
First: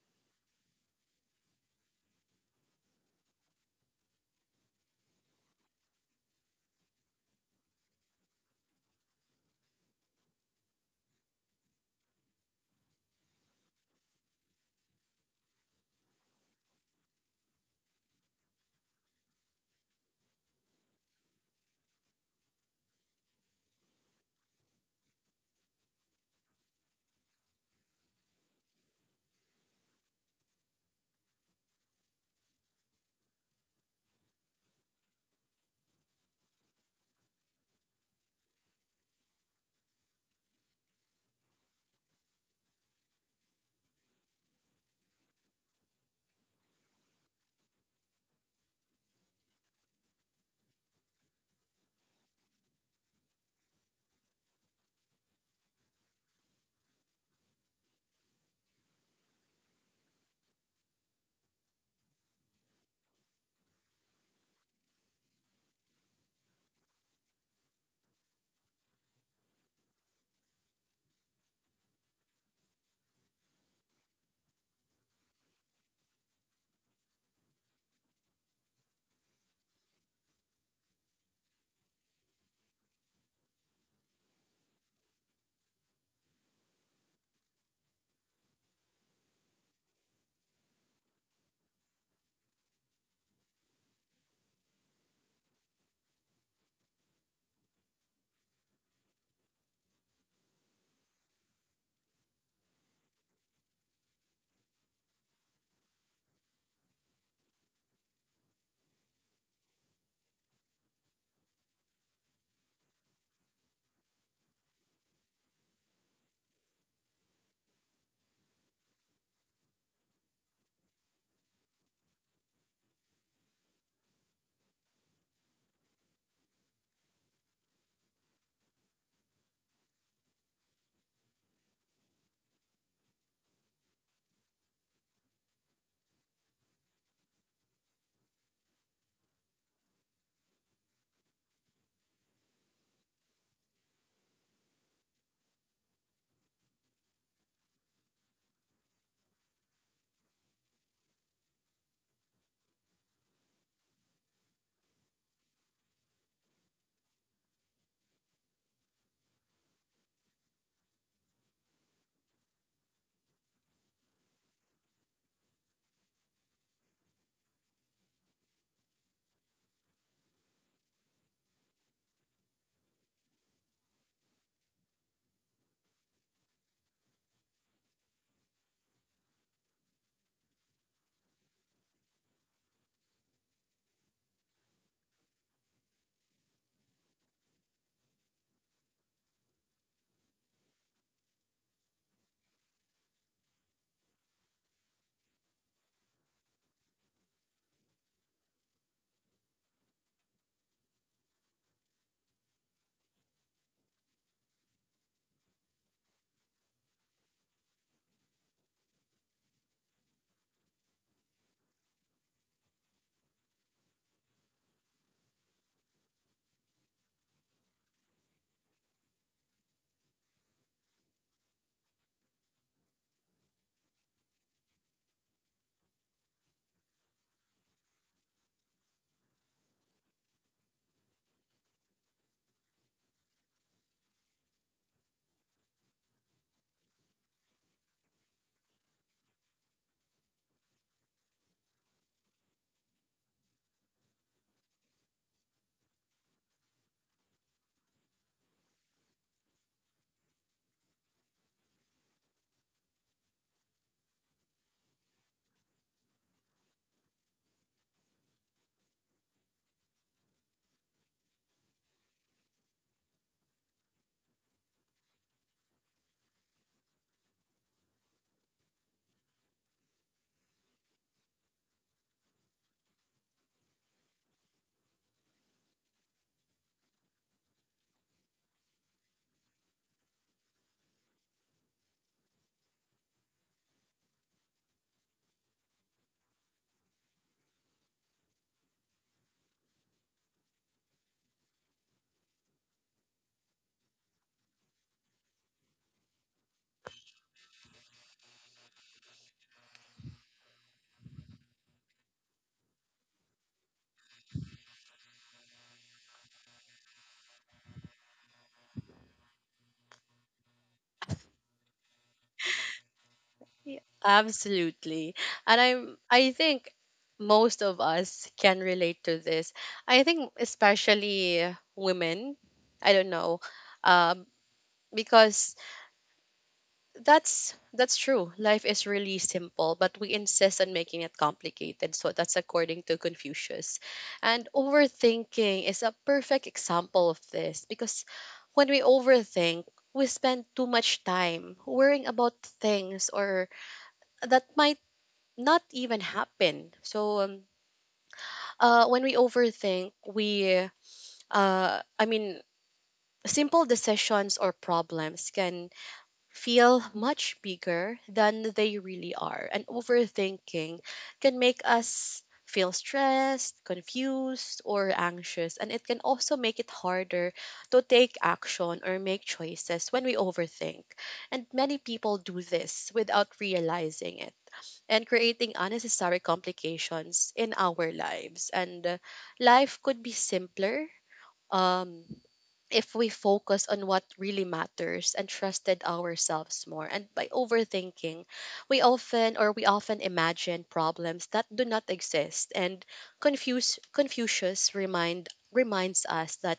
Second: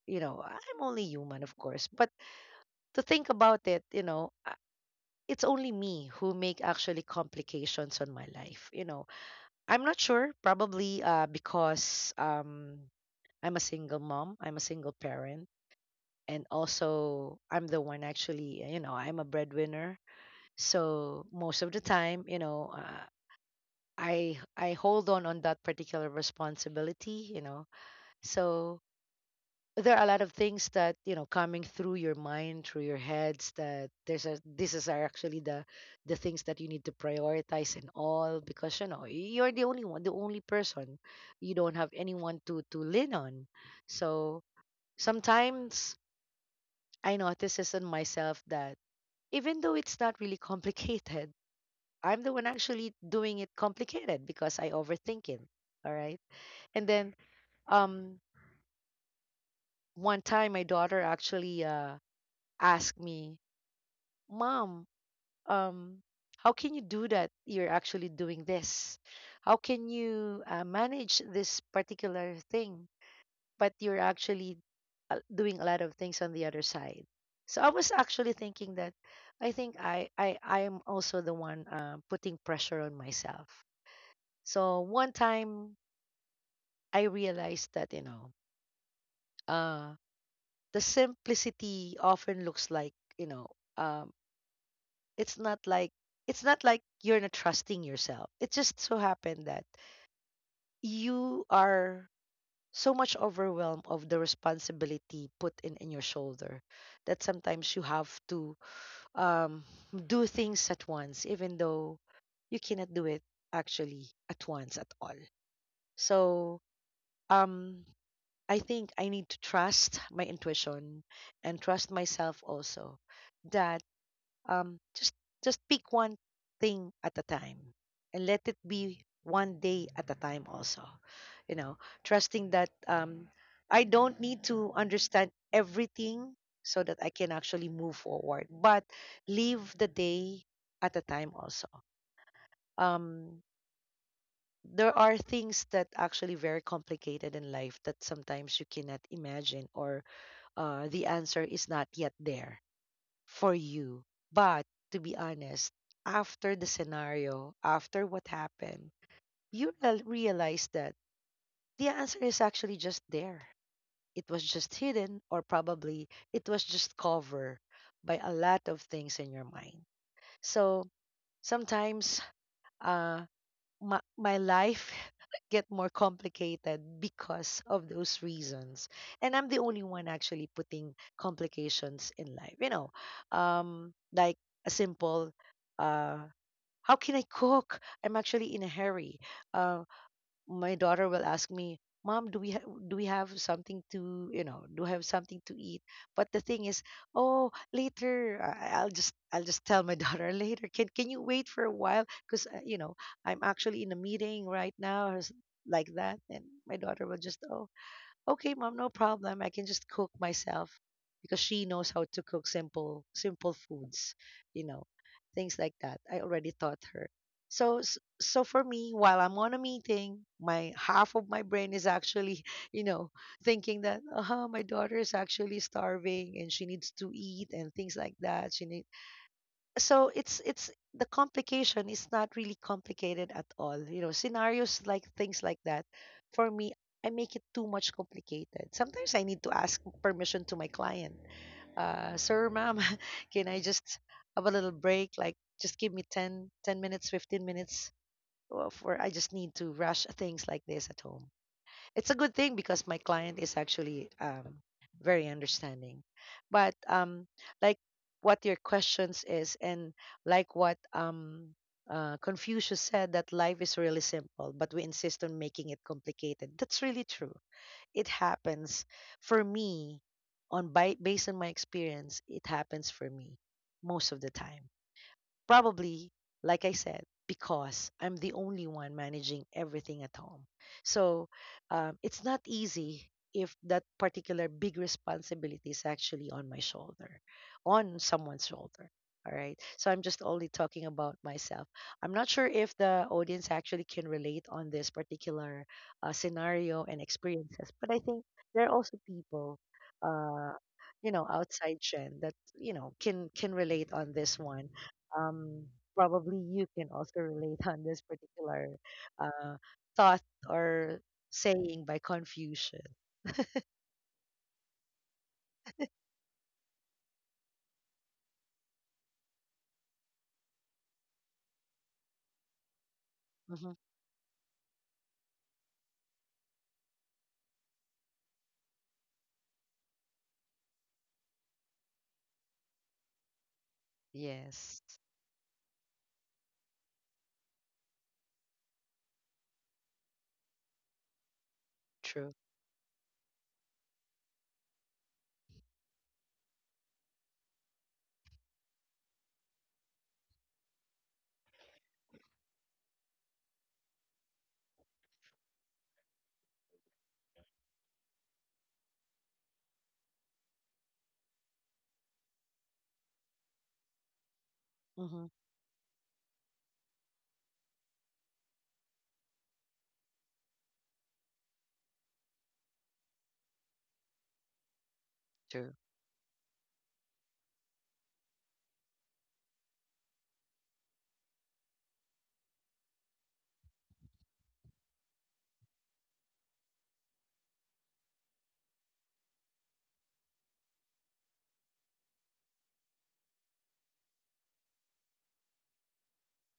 [SPEAKER 2] You know, I'm only human, of course. But to think about it, you know, it's only me who make actually complications on my life. You know, I'm not sure, probably because, I'm a single mom, I'm a single parent. And also, I'm the one actually, you know, I'm a breadwinner. So most of the time, you know, I hold on that particular responsibility, you know. So there are a lot of things that, you know, coming through your mind, through your heads. That there's a this is are actually the things that you need to prioritize and all because, you know, you're the only one, the only person. You don't have anyone to lean on. So sometimes I notice this in myself that even though it's not really complicated, I'm the one actually doing it complicated because I overthink it. All right. And then, um one time my daughter actually asked me, "Mom, um how can you do that? You're actually doing this. How can you, manage this particular thing, but you're actually, doing a lot of things on the other side?" So I was actually thinking that I think I am also the one, putting pressure on myself. So one time I realized that uh the simplicity often looks like um, it's not like it's not like you're not trusting yourself. It just so happened that you are so much overwhelmed of the responsibility put in your shoulder, that sometimes you have to um, do things at once even though you cannot do it actually at once at all. So um I think I need to trust my intuition and trust myself also. That just pick one thing at a time, and let it be one day at a time also. You know, trusting that I don't need to understand everything so that I can actually move forward, but leave the day at a time also. Um, there are things that actually very complicated in life that sometimes you cannot imagine, or the answer is not yet there for you. But to be honest, after the scenario, after what happened, you realize that the answer is actually just there. It was just hidden, or probably it was just covered by a lot of things in your mind. So sometimes, uh, my life get more complicated because of those reasons, and I'm the only one actually putting complications in life. Like a simple uh how can I cook? I'm actually in a hurry. Uh, my daughter will ask me, "Mom, do we have something to do we have something to eat?" But the thing is, oh, later I'll just tell my daughter later. Can you wait for a while? Because I'm actually in a meeting right now, or like that. And my daughter will just, oh, okay, mom, no problem. I can just cook myself, because she knows how to cook simple foods, you know, things like that. I already taught her. So so for me, while I'm on a meeting, my half of my brain is actually, you know, thinking that my daughter is actually starving and she needs to eat and things like that. She, so it's the complication is not really complicated at all, you know. Scenarios like things like that, for me, I make it too much complicated. Sometimes I need to ask permission to my client. Sir, ma'am, can I just have a little break? Like, just give me 10, 10 minutes, 15 minutes, for I just need to rush things like this at home. It's a good thing because my client is actually very understanding. But like what your questions is, and like what Confucius said that life is really simple but we insist on making it complicated. That's really true. It happens for me, on by, based on my experience, it happens for me most of the time. Probably, like I said, because I'm the only one managing everything at home. So it's not easy if that particular big responsibility is actually on my shoulder, on someone's shoulder. All right. So I'm just only talking about myself. I'm not sure if the audience actually can relate on this particular scenario and experiences, but I think there are also people uh, you know, outside Jen, that you know can relate on this one. um, Probably you can also relate on this particular uh, thought or saying by Confucius.
[SPEAKER 1] Yeah, absolutely. And I think most of us can relate to this. I think especially women. I don't know.
[SPEAKER 2] Hmm.
[SPEAKER 1] Um because that's true. Life is really simple, but we insist on making it complicated. So that's according to Confucius. And
[SPEAKER 2] Yes,
[SPEAKER 1] overthinking is a perfect example of this because when we overthink, we spend too much time worrying
[SPEAKER 2] true.
[SPEAKER 1] about things or that might not even happen. When we overthink, uh, I mean, simple decisions or problems can feel much bigger than they really are, and overthinking can make us feel stressed, confused, or
[SPEAKER 2] Hmm.
[SPEAKER 1] anxious, and it can also make it harder to take action or make choices when we overthink. And many people do this without realizing it and creating
[SPEAKER 2] True.
[SPEAKER 1] unnecessary complications in our lives. And life could be simpler um, if we focus on what really matters and trusted ourselves more. And by overthinking, we often imagine problems that do not exist. And confuse Confucius remind reminds us that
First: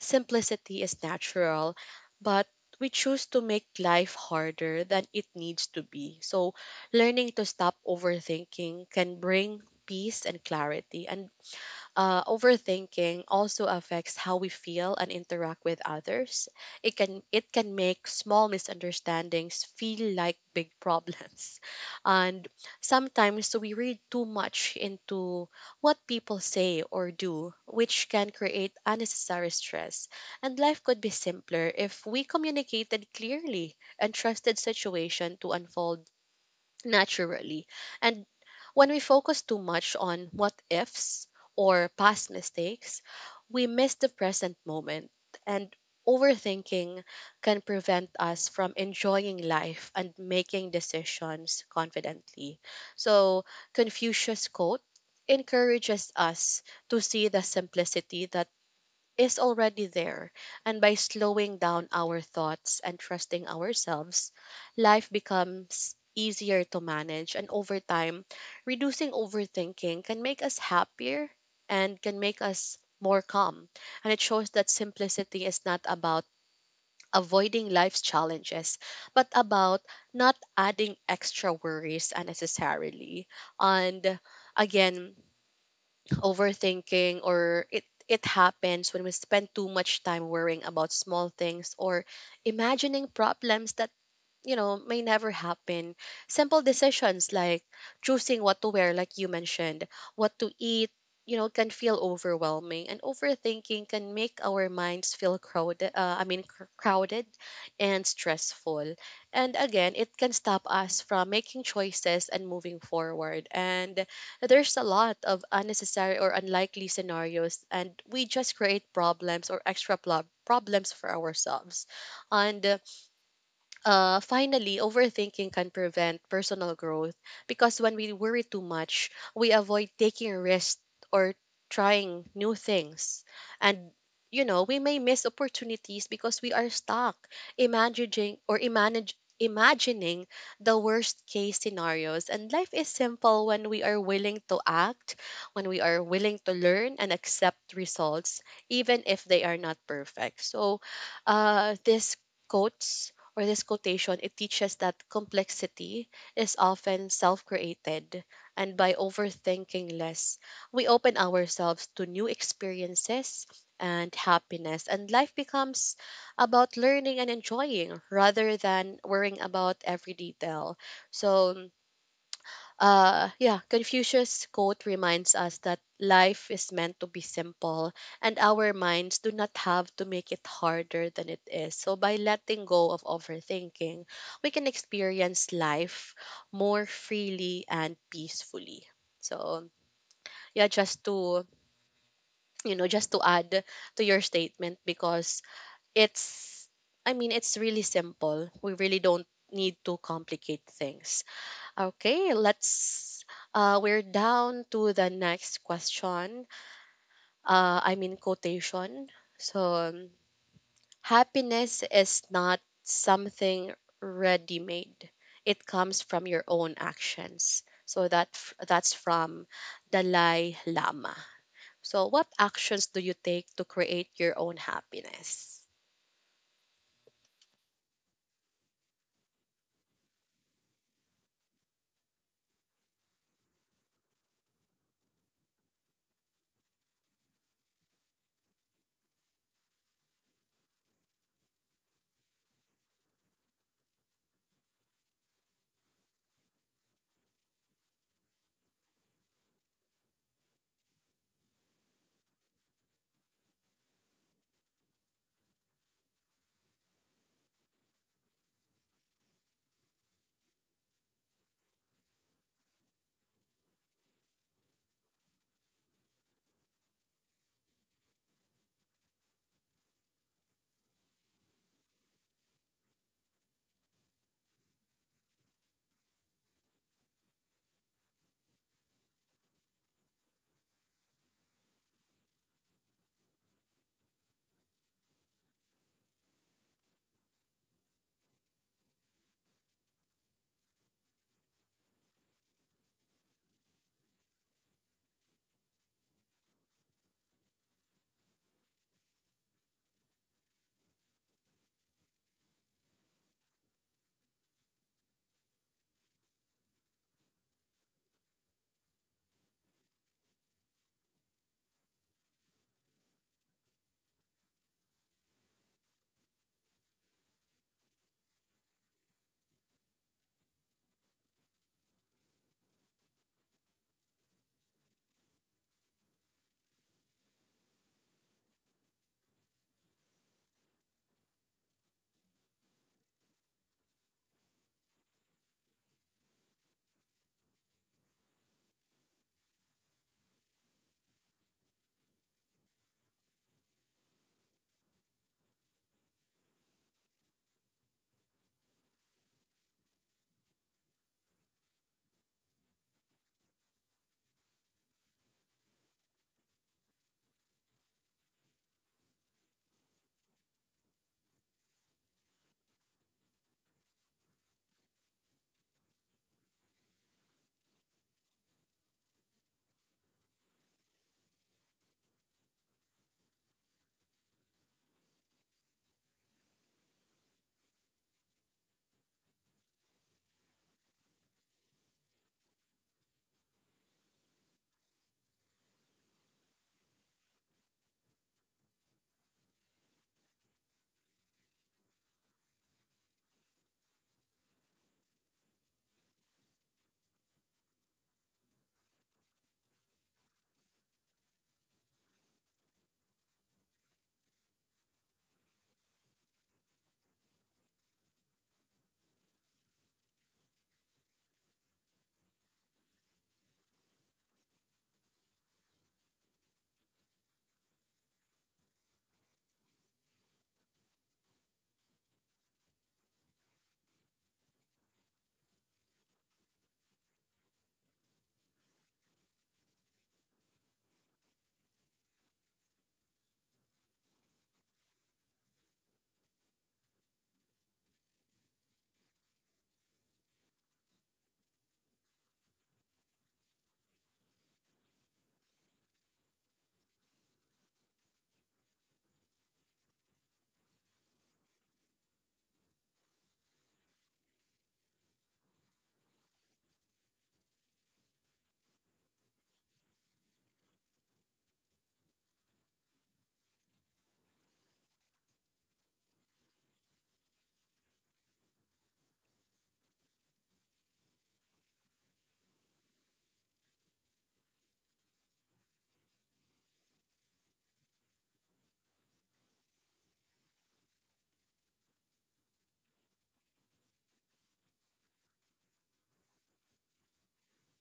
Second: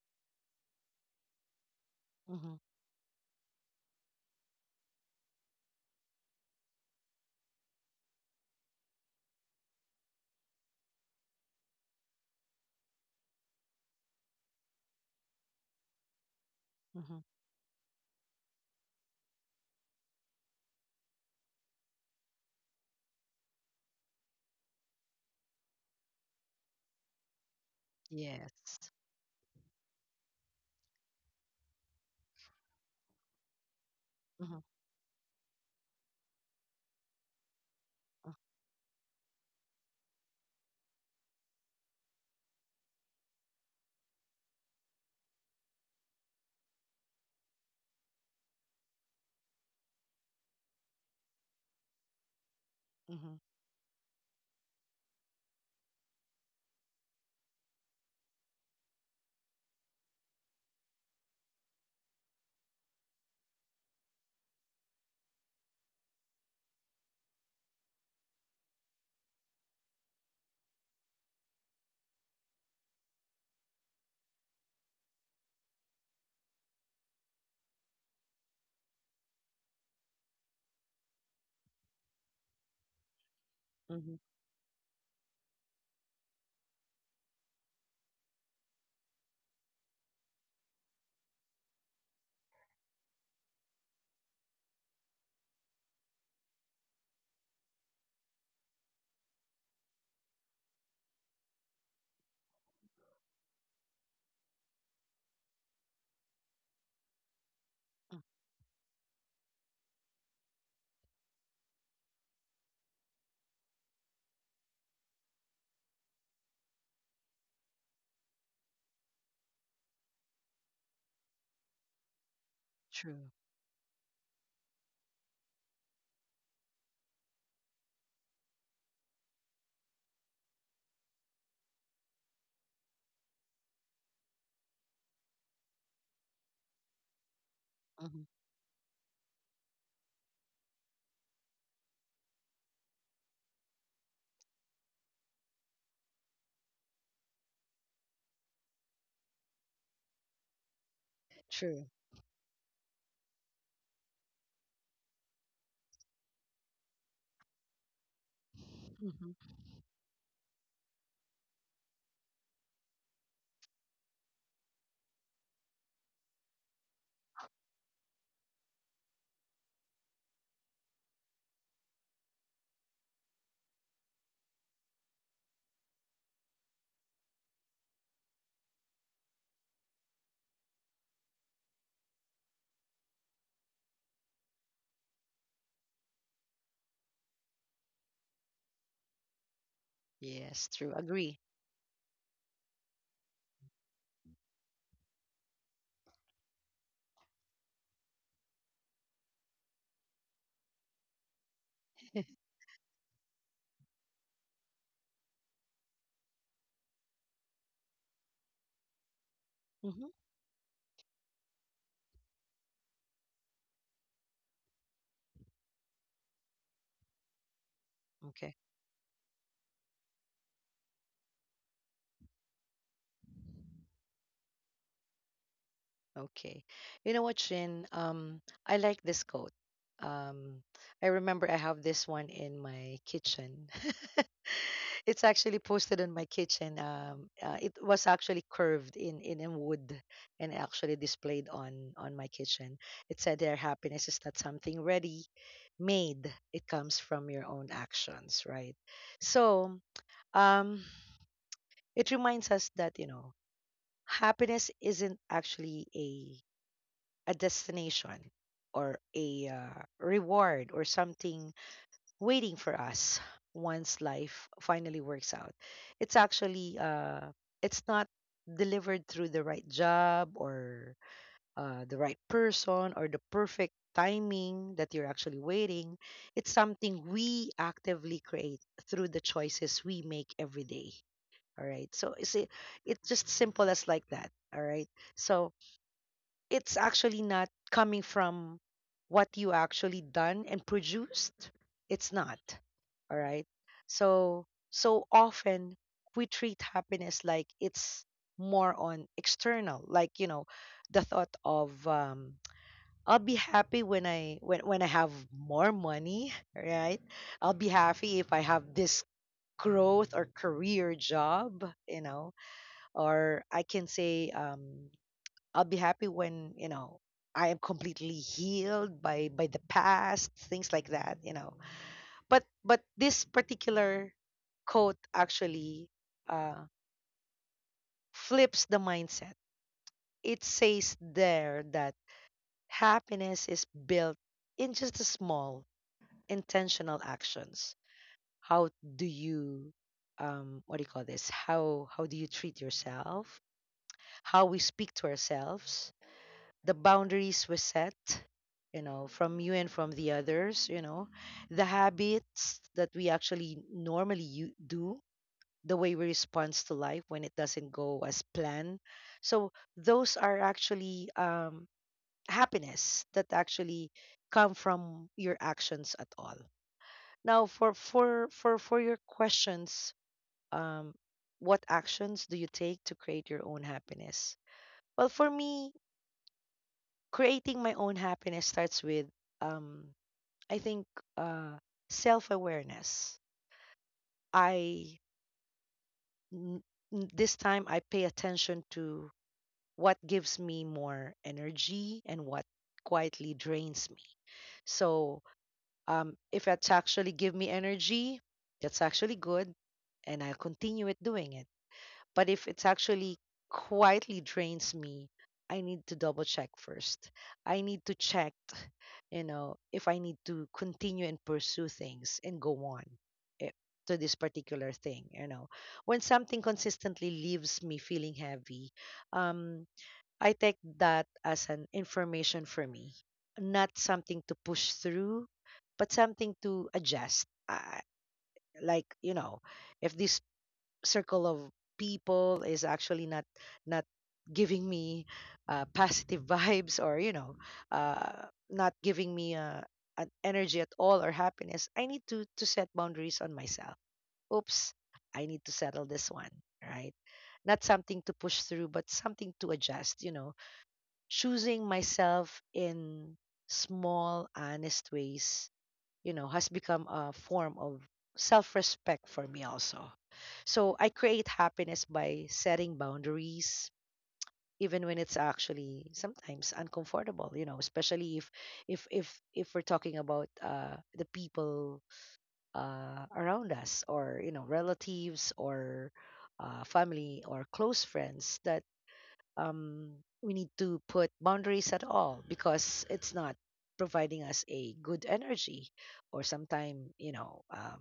[SPEAKER 1] simplicity is natural, but
[SPEAKER 2] Hmm.
[SPEAKER 1] we choose to make life harder than it needs to be. So, learning to stop overthinking can bring peace and clarity. And overthinking also affects how we feel and interact with others. It can
[SPEAKER 2] Hmm.
[SPEAKER 1] it can make small misunderstandings feel like big problems, and sometimes we read too much into what people say or do, which can create
[SPEAKER 2] Yes.
[SPEAKER 1] unnecessary stress. And life could be simpler if we communicated clearly and trusted
[SPEAKER 2] Hmm.
[SPEAKER 1] situation to unfold naturally. And when we focus too much on what ifs or past mistakes, we miss the present moment. And overthinking can prevent us from enjoying life and making decisions confidently.
[SPEAKER 2] Hmm.
[SPEAKER 1] So, Confucius' quote encourages us to see the simplicity that is already there. And by slowing down our thoughts and trusting ourselves, life becomes easier to manage. And over time, reducing overthinking can make us happier and can make us more calm. And it shows that simplicity is not about avoiding life's challenges, but about not adding extra worries unnecessarily. And
[SPEAKER 2] Hmm.
[SPEAKER 1] again, overthinking or it happens when we spend too much time worrying about small things or imagining problems that may never happen. Simple decisions like choosing what to wear, like you mentioned, what to eat, can feel overwhelming. And overthinking can make our minds feel crowded, crowded and stressful. And again, it can stop us from making choices and moving forward. And there's a lot of unnecessary or unlikely scenarios, and we just create problems or extra problems for ourselves. And uh,
[SPEAKER 2] True.
[SPEAKER 1] uh, finally, overthinking can prevent personal growth because when we worry too much, we avoid taking risks or trying new things. And, we may miss opportunities because we are stuck
[SPEAKER 2] Hmm.
[SPEAKER 1] imagining or imagine, imagining the worst case scenarios. And life is simple when we are willing to act, when we are willing to learn and accept results, even if they are not perfect. So,
[SPEAKER 2] True.
[SPEAKER 1] this quotes or this quotation, it teaches that complexity is often self created, and by
[SPEAKER 2] Hmm.
[SPEAKER 1] overthinking less, we open ourselves to new experiences and happiness, and life becomes about learning and enjoying rather than worrying about every detail. So, yeah, Confucius' quote reminds us that life is meant to be simple and our minds do not have to make it harder than it is. So, by letting go of overthinking, we can experience life more freely and peacefully. So, yeah,
[SPEAKER 2] Yes, true.
[SPEAKER 1] just
[SPEAKER 2] Agree.
[SPEAKER 1] to add to your statement because it's, it's really simple. We really don't need to complicate things. Okay, let's. We're down to the next question. I mean quotation. So, um,
[SPEAKER 2] Hmm.
[SPEAKER 1] happiness is not something ready-made. It comes from your own actions. So that f-
[SPEAKER 2] Okay.
[SPEAKER 1] that's from Dalai Lama. So, what actions do you take to create your own happiness?
[SPEAKER 2] Okay. You know what, Shin? I like this coat. Um, I remember I have this one in my kitchen. It's actually posted in my kitchen. It was actually curved in wood, and actually displayed on my kitchen. It said, "Their happiness is not something ready made. It comes from your own actions," right? So, um, it reminds us that, you know, happiness isn't actually a destination, or a reward, or something waiting for us once life finally works out. It's actually it's not delivered through the right job, or the right person, or the perfect timing that you're actually waiting. It's something we actively create through the choices we make every day. All right. So it's just simple as like that. All right. So it's actually not coming from what you actually done and produced. It's not. All right. So so often we treat happiness like it's more on external, like, you know, the thought of I'll be happy when I when I have more money. Right? I'll be happy if I have this growth or career job, you know. Or I can say, I'll be happy when, you know, I am completely healed by the past, things like that, you know. But this particular quote actually uh flips the mindset. It says there that happiness is built in just the small intentional actions. How do you what do you call this? How do you treat yourself? How we speak to ourselves? The boundaries were set, you know, from you and from the others, you know, the habits that we actually normally you do, the way we respond to life when it doesn't go as planned. So those are actually happiness that actually come from your actions at all. Now, for your questions, um, what actions do you take to create your own happiness? Well, for me, creating my own happiness starts with um I think uh self awareness. i n- this time I pay attention to what gives me more energy and what quietly drains me. So, if it's actually give me energy, that's actually good, and I'll continue it doing it. But if it's actually quietly drains me, I need to double check first. I need to check, you know, if I need to continue and pursue things and go on, eh, to this particular thing, you know. When something consistently leaves me feeling heavy, um, I take that as an information for me, not something to push through, but something to adjust. Like, you know, if this circle of people is actually not giving me positive vibes, or you know, not giving me an energy at all, or happiness, I need to set boundaries on myself. Oops. I need to settle this one, right? Not something to push through, but something to adjust, you know. Choosing myself in small honest ways, you know, has become a form of self respect for me also. So I create happiness by setting boundaries, even when it's actually sometimes uncomfortable, you know, especially if if if we're talking about the people around us, or you know, relatives, or family, or close friends that um, we need to put boundaries at all, because it's not providing us a good energy, or sometime, you know,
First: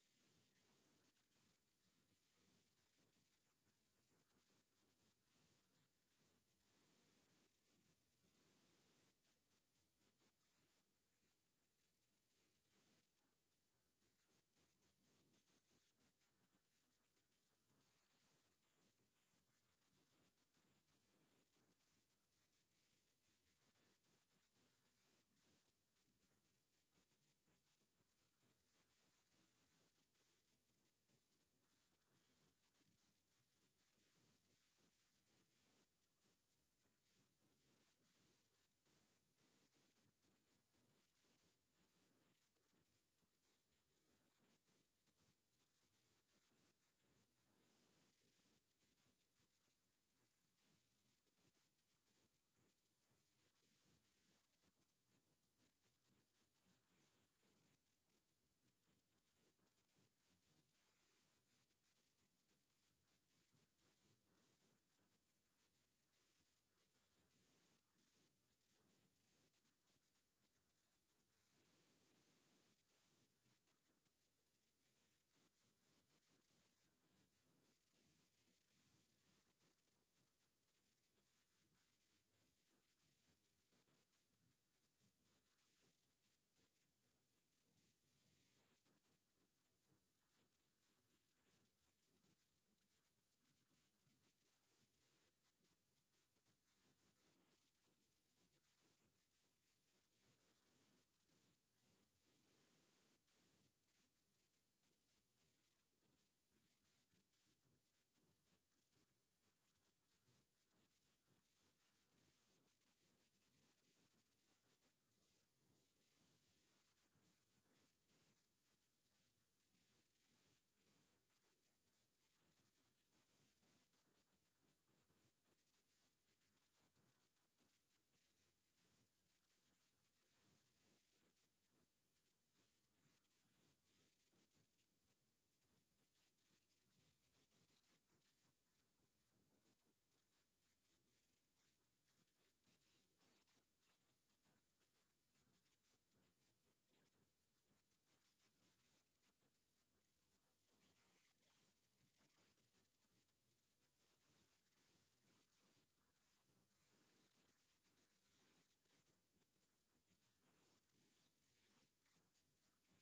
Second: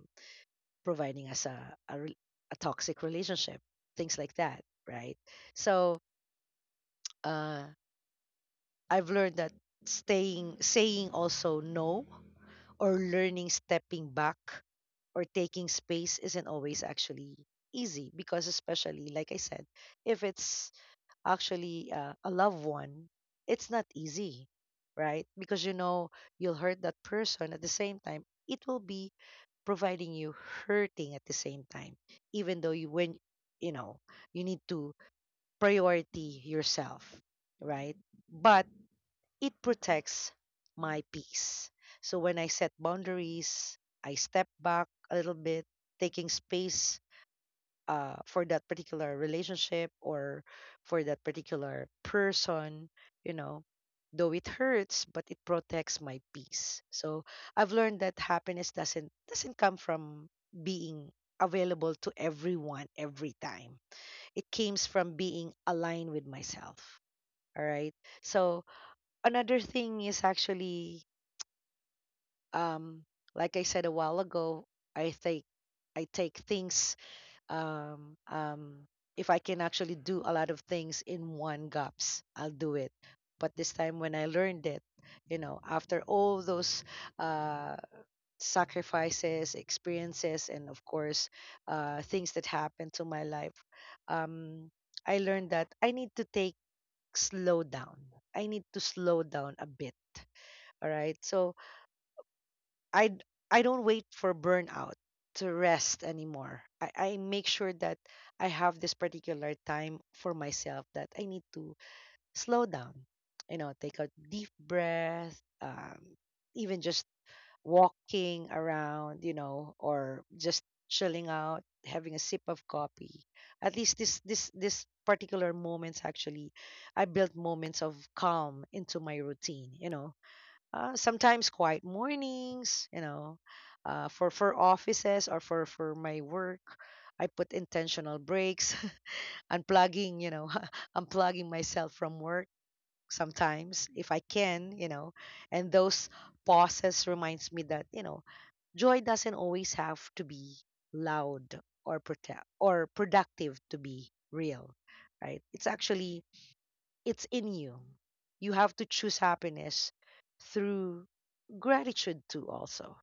[SPEAKER 2] providing us a, re- a toxic relationship, things like that, right? So, uh, I've learned that staying saying also no, or learning stepping back, or taking space isn't always actually easy, because especially like I said, if it's actually a loved one, it's not easy, right? Because you know, you'll hurt that person. At the same time, it will be providing you hurting at the same time, even though you when you know you need to priority yourself, right? But it protects my peace. So when I set boundaries, I step back a little bit, taking space for that particular relationship, or for that particular person, you know, though it hurts, but it protects my peace. So I've learned that happiness doesn't come from being available to everyone every time. It comes from being aligned with myself. All right. So another thing is actually, um, like I said a while ago, I take I take things um, um, if I can actually do a lot of things in one gaps, I'll do it. But this time when I learned it, you know, after all those uh, sacrifices, experiences, and of course, things that happened to my life, um, I learned that I need to take slow down. I need to slow down a bit. All right. So I don't wait for burnout to rest anymore. I make sure that I have this particular time for myself that I need to slow down. You know, take a deep breath, even just walking around, you know, or just chilling out, having a sip of coffee. At least this particular moments actually, I built moments of calm into my routine. You know, sometimes quiet mornings, for offices or for my work, I put intentional breaks, unplugging, unplugging myself from work sometimes if I can, you know. And those pauses reminds me that, you know, joy doesn't always have to be loud or protect or productive to be real, right? It's actually it's in you. You have to choose happiness through gratitude too also,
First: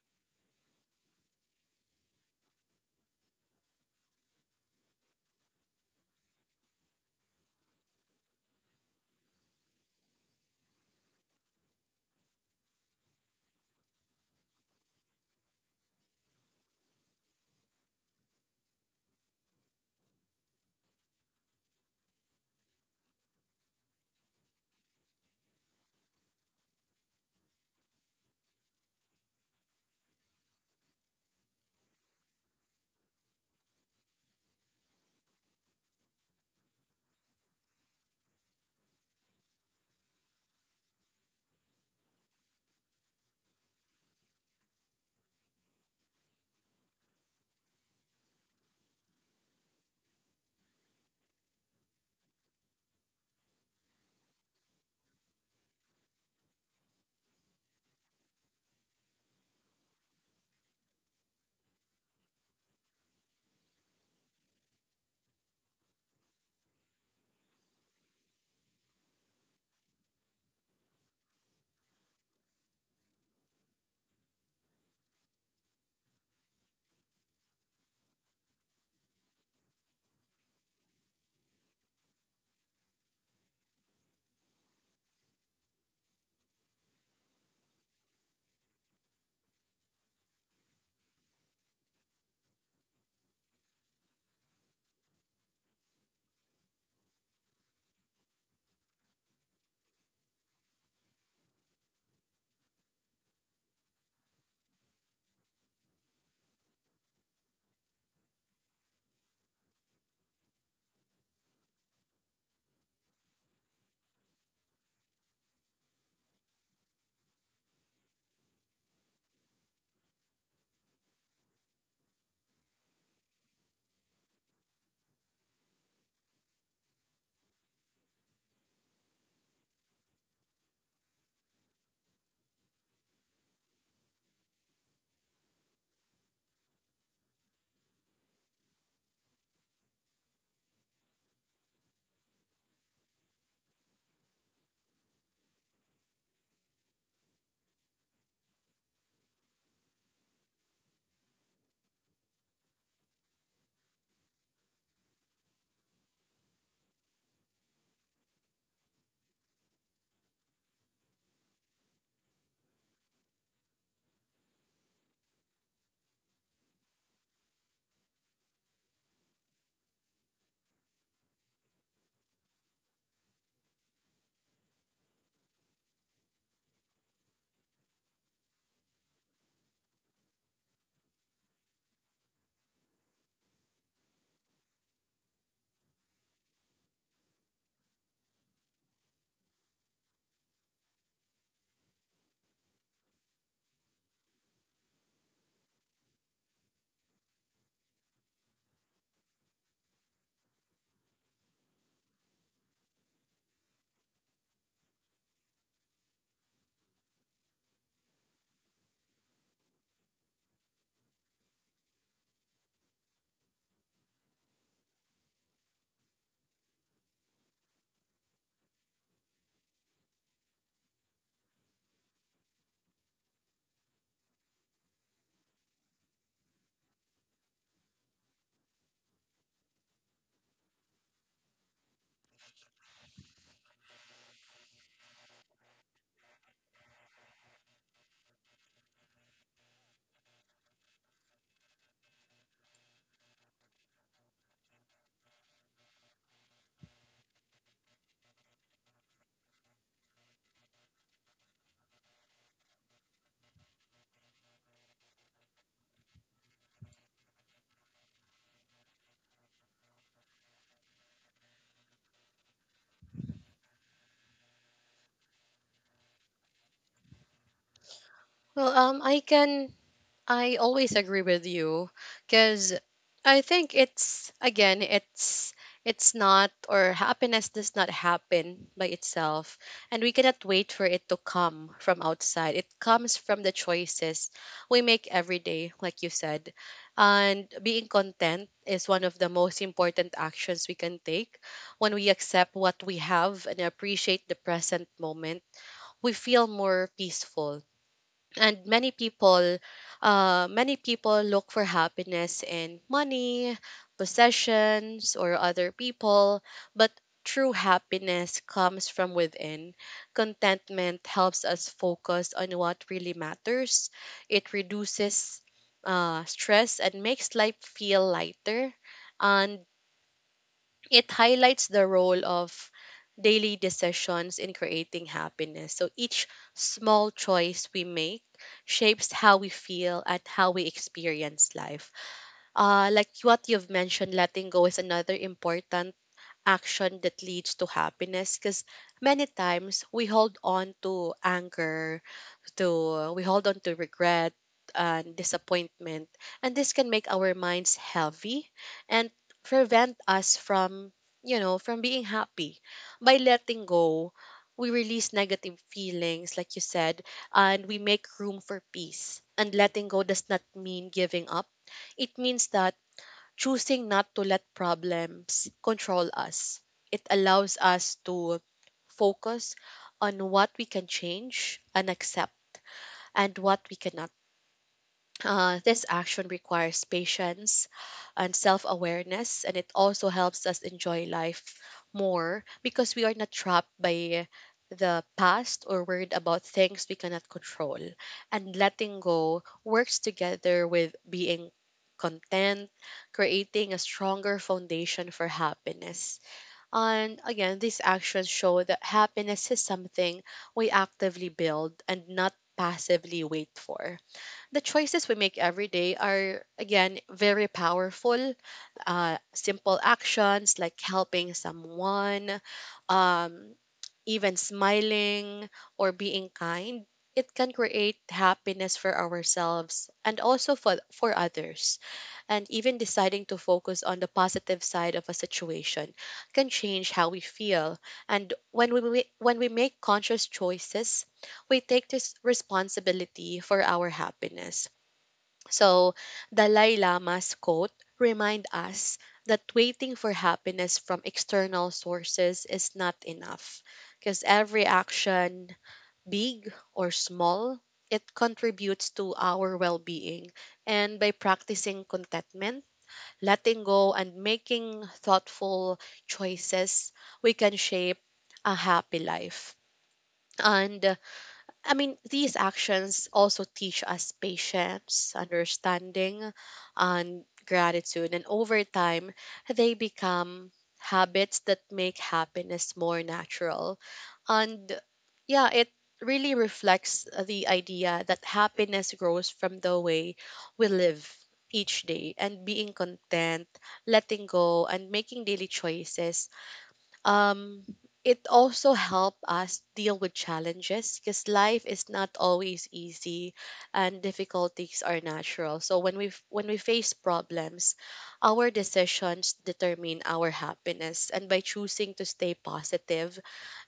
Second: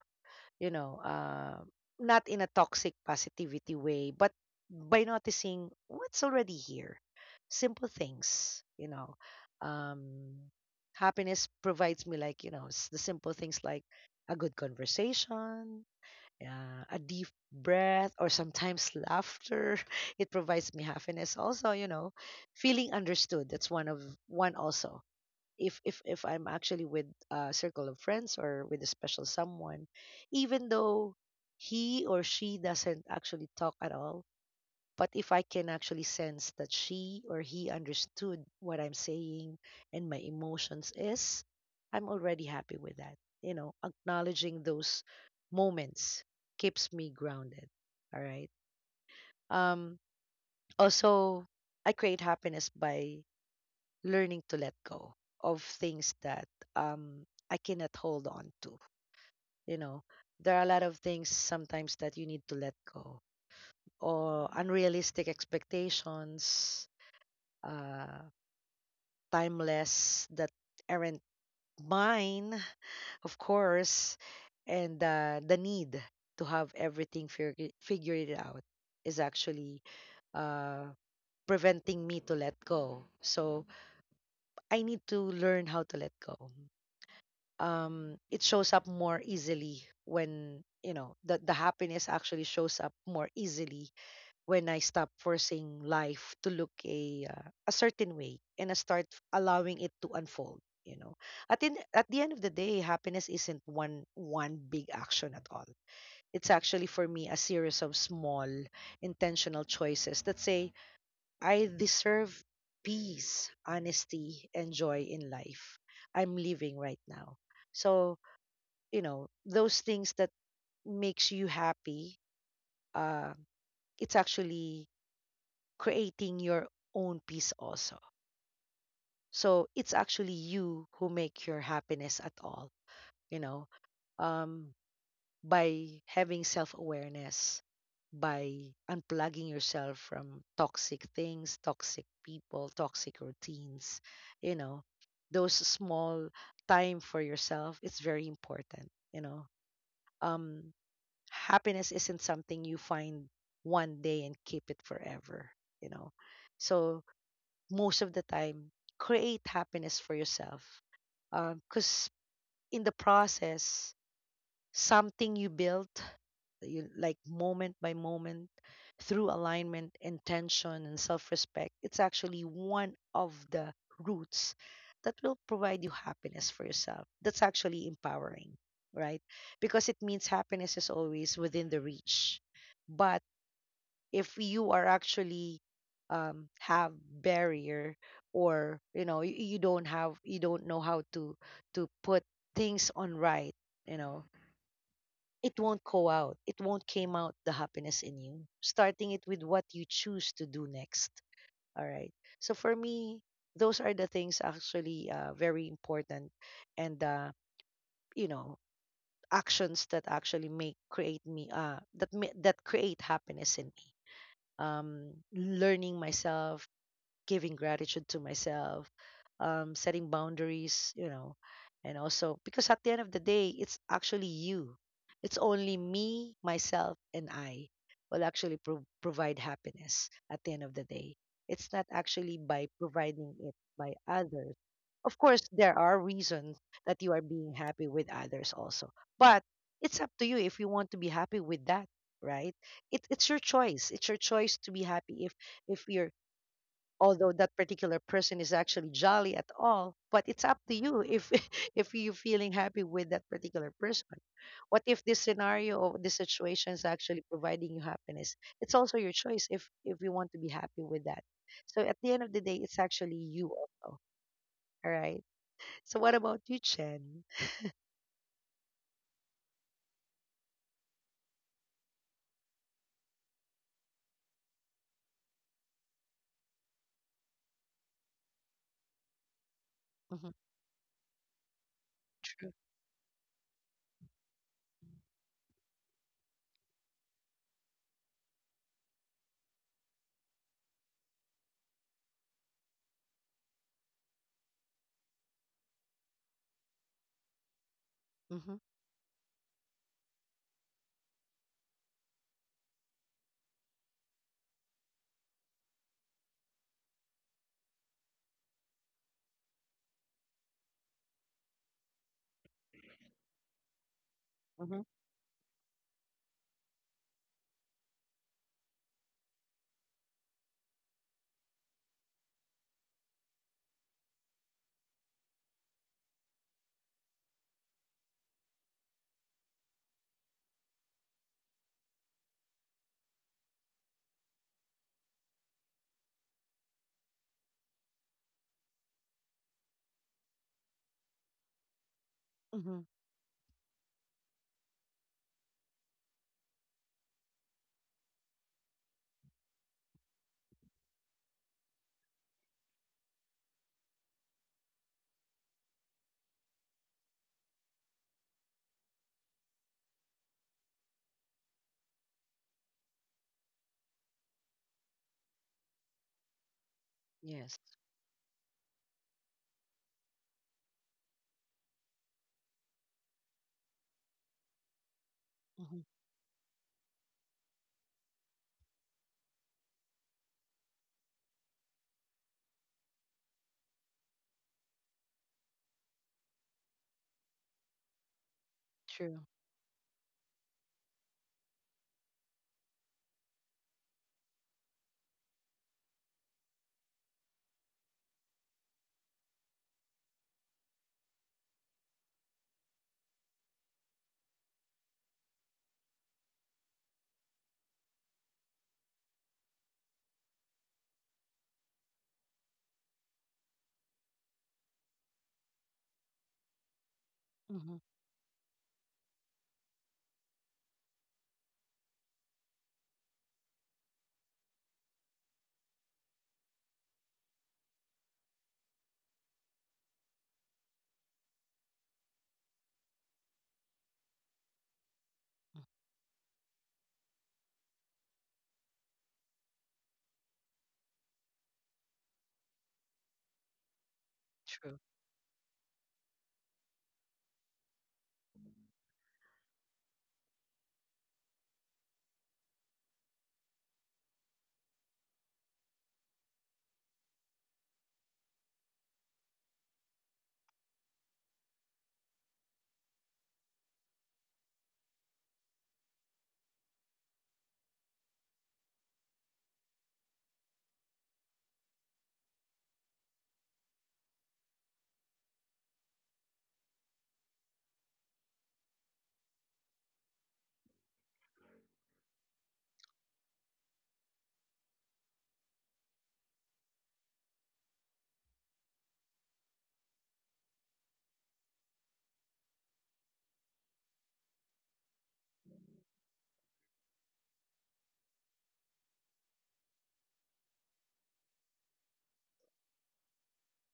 [SPEAKER 2] you know uh, not in a toxic positivity way, but by noticing what's already here, simple things, um, happiness provides me like, the simple things, like a good conversation, a deep breath, or sometimes laughter. It provides me happiness also, you know, feeling understood. That's one of one also. If I'm actually with a circle of friends or with a special someone, even though he or she doesn't actually talk at all, but if I can actually sense that she or he understood what I'm saying and my emotions is, I'm already happy with that. You know, acknowledging those moments keeps me grounded. All right. Um Also, I create happiness by learning to let go of things that I cannot hold on to. You know, there are a lot of things sometimes that you need to let go, or unrealistic expectations, uh, timeless that aren't mine, of course, and the need to have everything figured out is actually uh, preventing me to let go. So I need to learn how to let go. It shows up more easily when, you know the happiness actually shows up more easily when I stop forcing life to look a certain way, and I start allowing it to unfold, you know. At the end of the day, happiness isn't one big action at all. It's actually, for me, a series of small intentional choices that say I deserve peace, honesty, and joy in life I'm living right now. So, you know, those things that makes you happy, uh, it's actually creating your own peace also. So it's actually you who make your happiness at all, you know um, by having self-awareness, by unplugging yourself from toxic things, toxic people, toxic routines, you know. Those small time for yourself, it's very important, um happiness isn't something you find one day and keep it forever, you know. So most of the time, create happiness for yourself, because in the process something you built, you like, moment by moment, through alignment, intention, and self-respect, it's actually one of the roots that will provide you happiness for yourself. That's actually empowering, right? Because it means happiness is always within the reach. But if you are actually have barrier, or you know, you don't have, you don't know how to put things on right, you know, it won't go out. It won't came out the happiness in you. Starting it with what you choose to do next. All right. So for me, those are the things actually, very important, and you know, actions that actually make create me that create happiness in me. Learning myself, giving gratitude to myself, setting boundaries, you know, and also because at the end of the day, it's actually you. It's only me, myself, and I will actually provide happiness at the end of the day. It's not actually by providing it by others. Of course, there are reasons that you are being happy with others also, but it's up to you if you want to be happy with that, right? It's your choice. It's your choice to be happy if you're although that particular person is actually jolly at all, but it's up to you if if you're feeling happy with that particular person. What if this scenario or this situation is actually providing you happiness? It's also your choice if you want to be happy with that. So at the end of the day, it's actually you also. All right, so what about you, Chen?
[SPEAKER 1] Well, I can I always agree with you because I think it's again it's not or happiness does not happen by itself and we
[SPEAKER 2] Hmm.
[SPEAKER 1] cannot wait for it to come from
[SPEAKER 2] True.
[SPEAKER 1] outside. It comes from the choices we make every day like you said. And being content is one of the most important actions we can take when we accept what we have and appreciate the present moment. We feel more peaceful
[SPEAKER 2] Hmm.
[SPEAKER 1] and many people look for happiness in money possessions or other people but true happiness comes from within. Contentment helps us focus on what really matters. It
[SPEAKER 2] Hmm.
[SPEAKER 1] reduces stress and makes life feel lighter and it highlights the role of daily decisions in creating happiness. So each small choice we make shapes how we feel and how we experience life. Like what you've mentioned, letting go is another important action that leads to happiness because many times we hold on to anger
[SPEAKER 2] Hmm.
[SPEAKER 1] to we hold on to regret and disappointment and this can make our minds heavy and prevent us from from being happy. By letting go we release negative feelings like you said and we make room for peace. And letting go does not mean giving up, it means that choosing not to let problems control us. It
[SPEAKER 2] Yes.
[SPEAKER 1] allows us to focus on what we can change and accept and what we cannot.
[SPEAKER 2] Hmm.
[SPEAKER 1] This action requires patience and self awareness, and it also helps us enjoy life more because we are not trapped by the past or worried about things we cannot control. And letting
[SPEAKER 2] True.
[SPEAKER 1] go works together with being content, creating a stronger foundation for happiness. And again, these actions show that happiness is something we actively build and not passively wait for. The choices we make every day are again very powerful. Simple actions like helping someone, um, even smiling or being kind, it can
[SPEAKER 2] Hmm.
[SPEAKER 1] create happiness for ourselves and also for others. And even deciding to focus on the positive side of a situation can change how we feel. And when we make conscious choices we take this responsibility for our happiness. So, Dalai Lama's quote remind us that waiting for happiness from external sources is not enough because every
[SPEAKER 2] True.
[SPEAKER 1] action, big or small, it contributes to our well-being. And by practicing contentment, letting go and making thoughtful choices, we can shape a happy life. And I mean, these actions also teach us patience, understanding, and gratitude. And over time, they become habits that make happiness more natural. And yeah, it really reflects the idea that happiness grows from the way we live each day. And being content, letting go, and making daily choices um it also help us deal with challenges because life is not always easy and difficulties are natural. So when we face problems our decisions determine our happiness. And by choosing to stay positive,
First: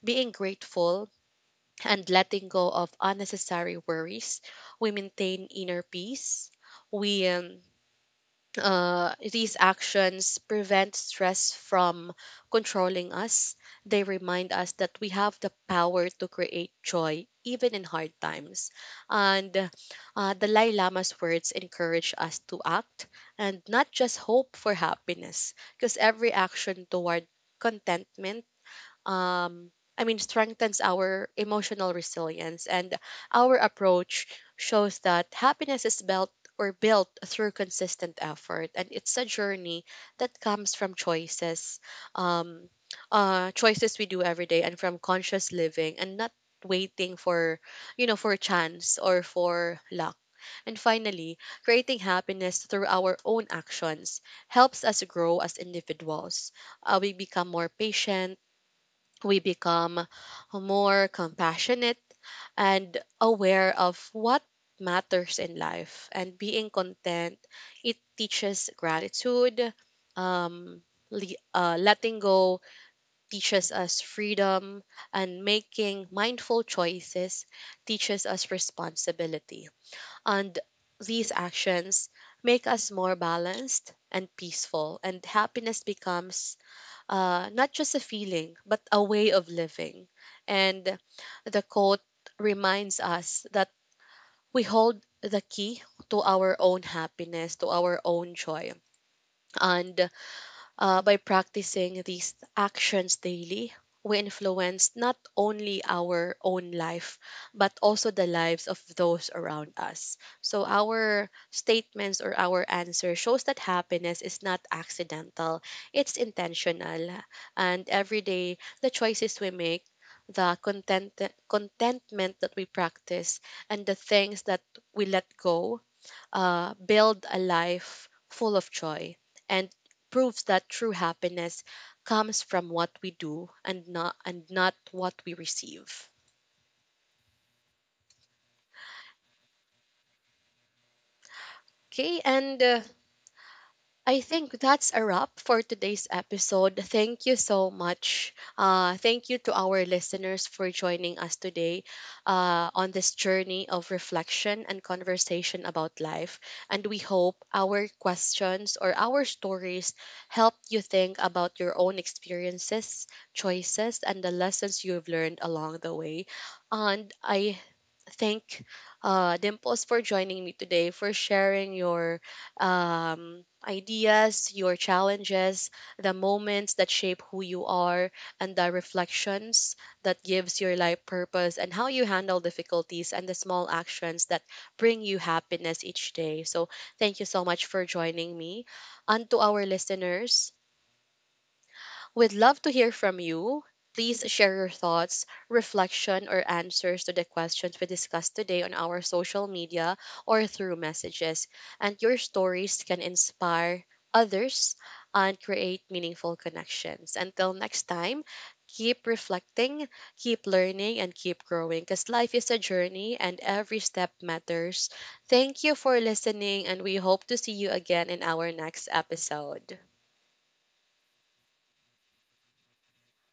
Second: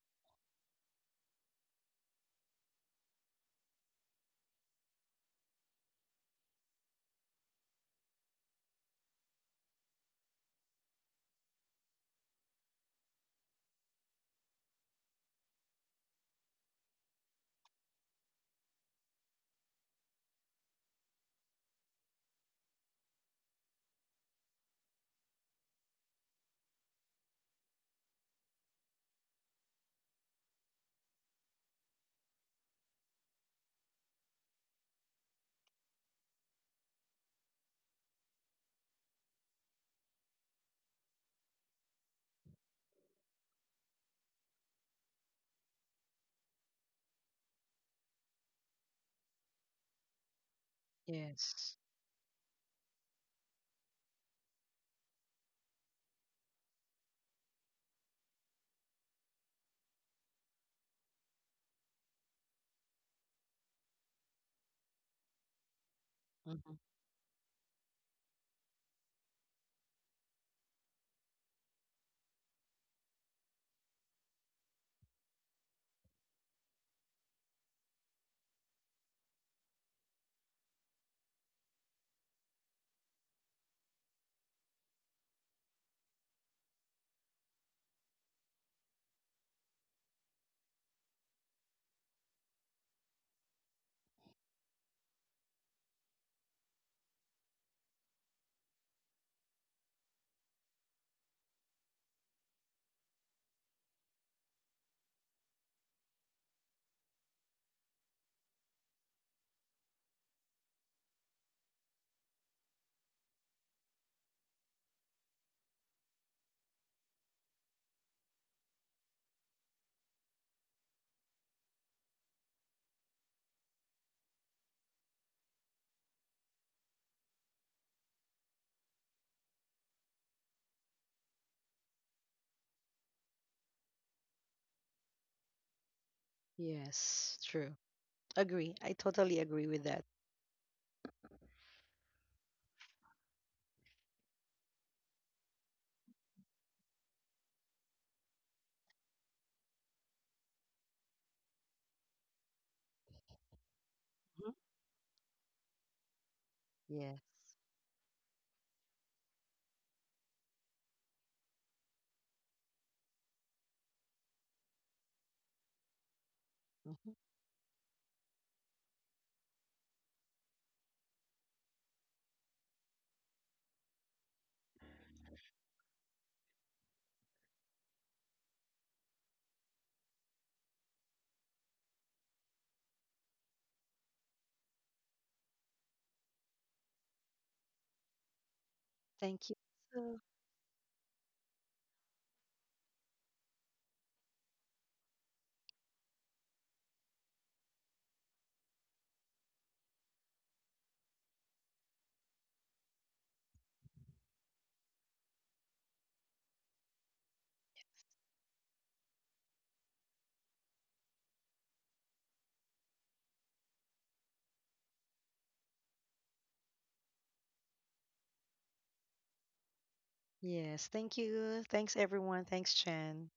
[SPEAKER 1] being grateful and letting go of unnecessary worries, we maintain inner peace. We um, uh, these actions prevent stress from controlling us. They remind us that we have the power to create joy even in hard times. And Dalai Lama's words encourage us to act and not just hope for happiness, because every action toward contentment um strengthens our emotional resilience. And our approach shows that happiness is built or built through consistent effort and it's a journey that comes from um choices we do every day and from conscious living and not waiting for for chance or for luck. And finally,
[SPEAKER 2] Yes.
[SPEAKER 1] creating happiness through our own actions helps us grow as individuals. We become more patient, we become more compassionate and aware of what matters in life. And being
[SPEAKER 2] Hmm.
[SPEAKER 1] content, it teaches gratitude. Um le- uh, letting go teaches us freedom, and making mindful choices teaches us responsibility. And these actions make us more balanced and peaceful, and happiness becomes not just a feeling, but a way of living. And the quote reminds us that we hold the key to our own happiness, to our own joy. And By practicing these actions daily, we influence not only our own life, but also the lives of those around us. So, our statements or our answer shows that happiness is not accidental, it's intentional. And every day, the choices we make, the content, contentment that we practice, and the things that we let go build a life full of joy and proves that true happiness comes from what we do and not what we receive.
[SPEAKER 2] Yes. True. Agree. I totally agree with that.
[SPEAKER 1] Okay, and I think that's a wrap for today's episode. Thank you so much. Thank you to our listeners for joining us today on this journey of
[SPEAKER 2] Mhm.
[SPEAKER 1] reflection and conversation about life. And we
[SPEAKER 2] Yes.
[SPEAKER 1] hope our questions or our stories help you think about your own experiences, choices, and the lessons you've learned along the way. And
[SPEAKER 2] Mhm.
[SPEAKER 1] I thank uh, Dimples for joining me today, for sharing your ideas, your challenges, the moments that shape who you are, and the reflections that gives your life purpose, and how you handle difficulties and the small actions that bring you happiness each day. So, thank you so much for joining me. And to
[SPEAKER 2] Thank you.
[SPEAKER 1] our
[SPEAKER 2] So,
[SPEAKER 1] listeners, we'd love to hear from you. Please share your thoughts, reflection, or answers to the questions we discussed today on our social media or through messages. And your stories can inspire others and create meaningful connections. Until next time, keep reflecting, keep learning, and keep growing because life is a journey and every step matters. Thank you for listening, and we hope to see you again in our next episode.
[SPEAKER 2] yes. Thank you. Thanks, everyone. Thanks, Chen.